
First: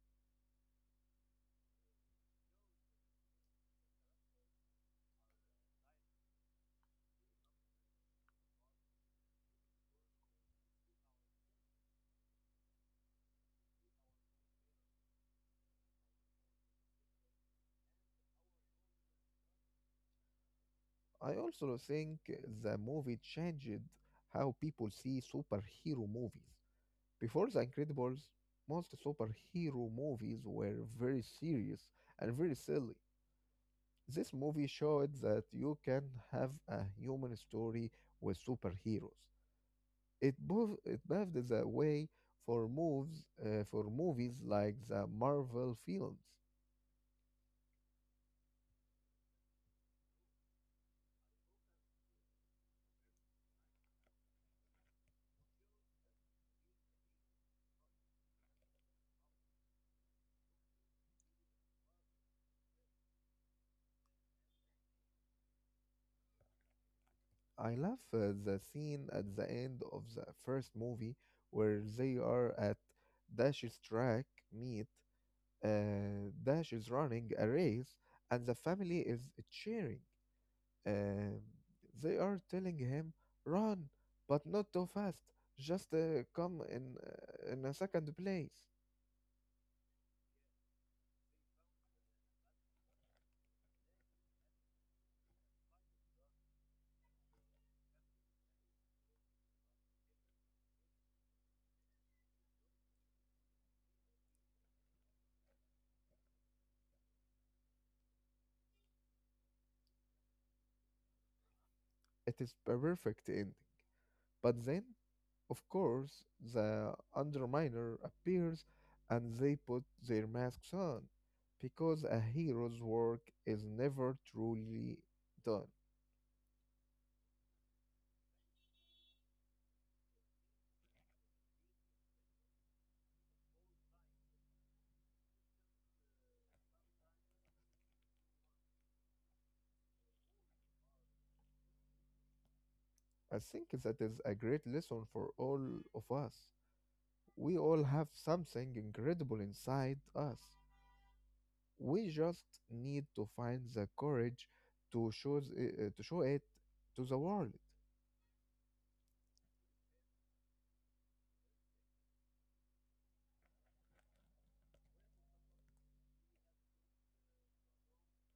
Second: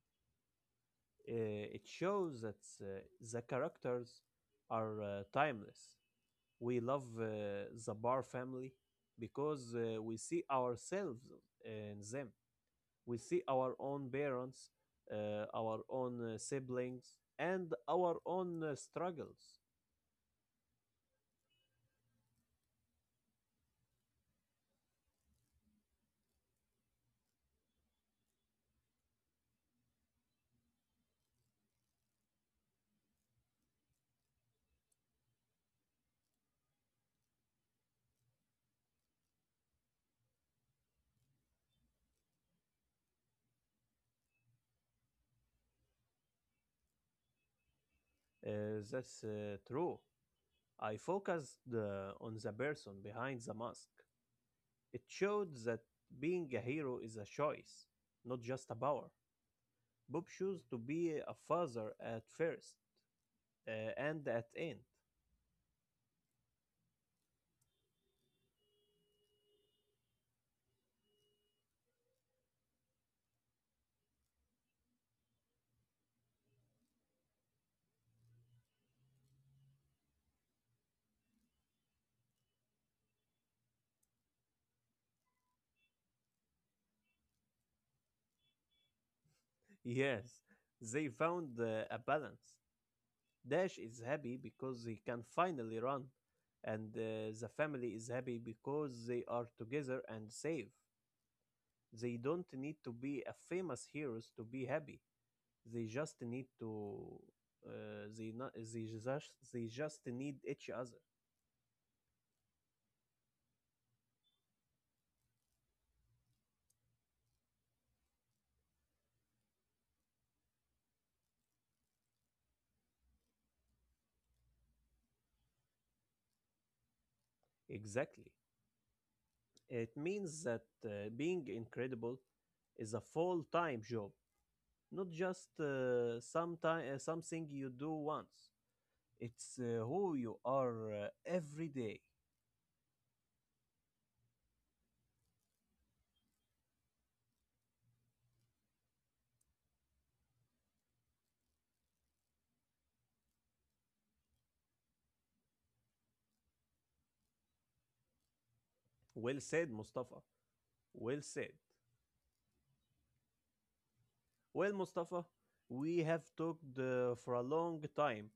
It shows that the characters are timeless. We love the Bar family because we see ourselves in them. We see our own parents, our own siblings, and our own struggles. I also think the movie changed how people see superhero movies. Before The Incredibles, most superhero movies were very serious and very silly. This movie showed that you can have a human story with superheroes. It paved the way for movies like the Marvel films. Uh, that's true. I focused on the person behind the mask. It showed that being a hero is a choice, not just a power. Bob chose to be a father at first uh, and at end. I love the scene at the end of the first movie where they are at Dash's track meet. Dash is running a race, and the family is cheering. Um, they are telling him, run, but not too fast. Just come in in a second place. Yes, they found a balance. Dash is happy because he can finally run, and the family is happy because they are together and safe. They don't need to be a famous heroes to be happy. They just need to they not, they just need each other. It is perfect ending. But then, of course, the Underminer appears and they put their masks on. Because a hero's work is never truly done. Exactly. It means that being incredible is a full-time job, not just something you do once. It's who you are every day. I think that is a great lesson for all of us. We all have something incredible inside us. We just need to find the courage to show it to the world. Well said, Mustafa. Well said. Well, Mustafa, we have talked for a long time.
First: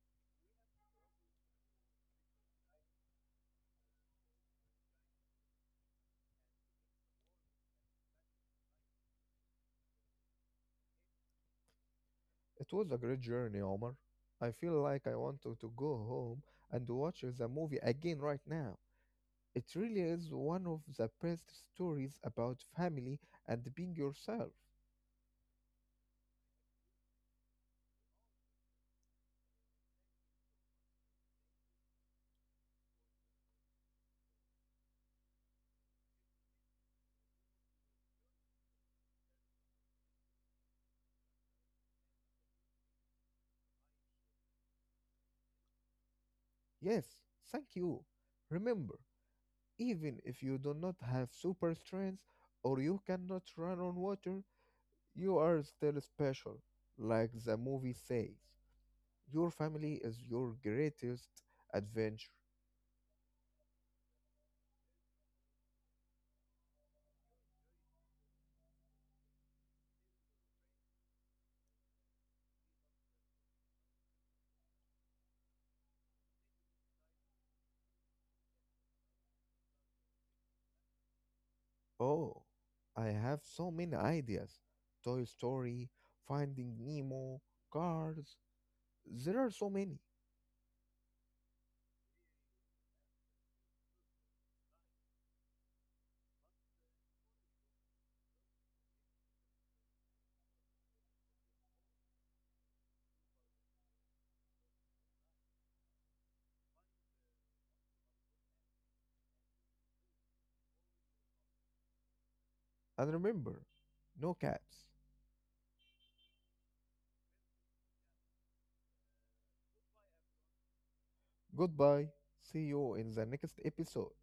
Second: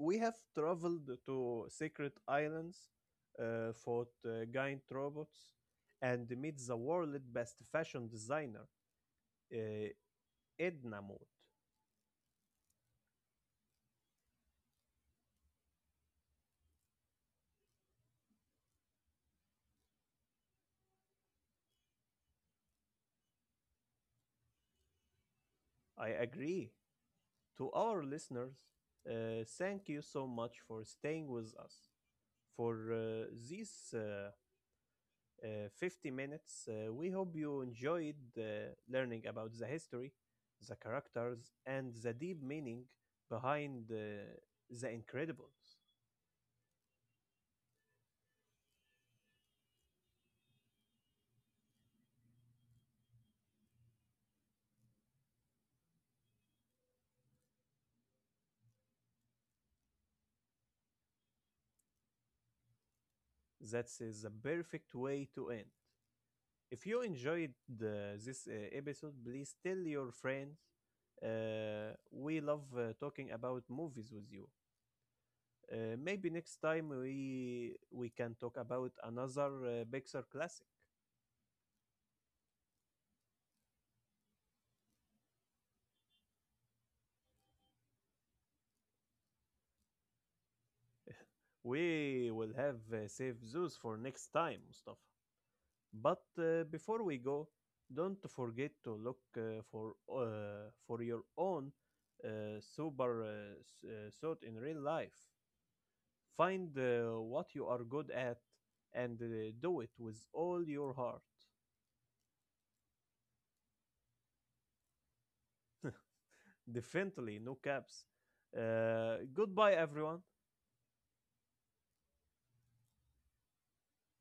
We have traveled to secret islands, fought giant robots, and met the world's best fashion designer, uh, Edna Mode. It was a great journey, Omar. I feel like I want to go home and watch the movie again right now. It really is one of the best stories about family and being yourself. I agree. To our listeners, thank you so much for staying with us for this. 50 minutes. We hope you enjoyed learning about the history, the characters, and the deep meaning behind The Incredibles. Yes, thank you. Remember, even if you do not have super strength or you cannot run on water, you are still special, like the movie says. Your family is your greatest adventure. That is the perfect way to end. If you enjoyed this episode, please tell your friends. We love talking about movies with you. Maybe next time we can talk about another Pixar classic. Oh, I have so many ideas. Toy Story, Finding Nemo, Cars. There are so many. We will have saved those for next time, Mustafa. But before we go, don't forget to look for your own sober thought in real life. Find what you are good at and do it with all your heart. And remember, no caps. Definitely, no caps. Goodbye, everyone. Goodbye. See you in the next episode.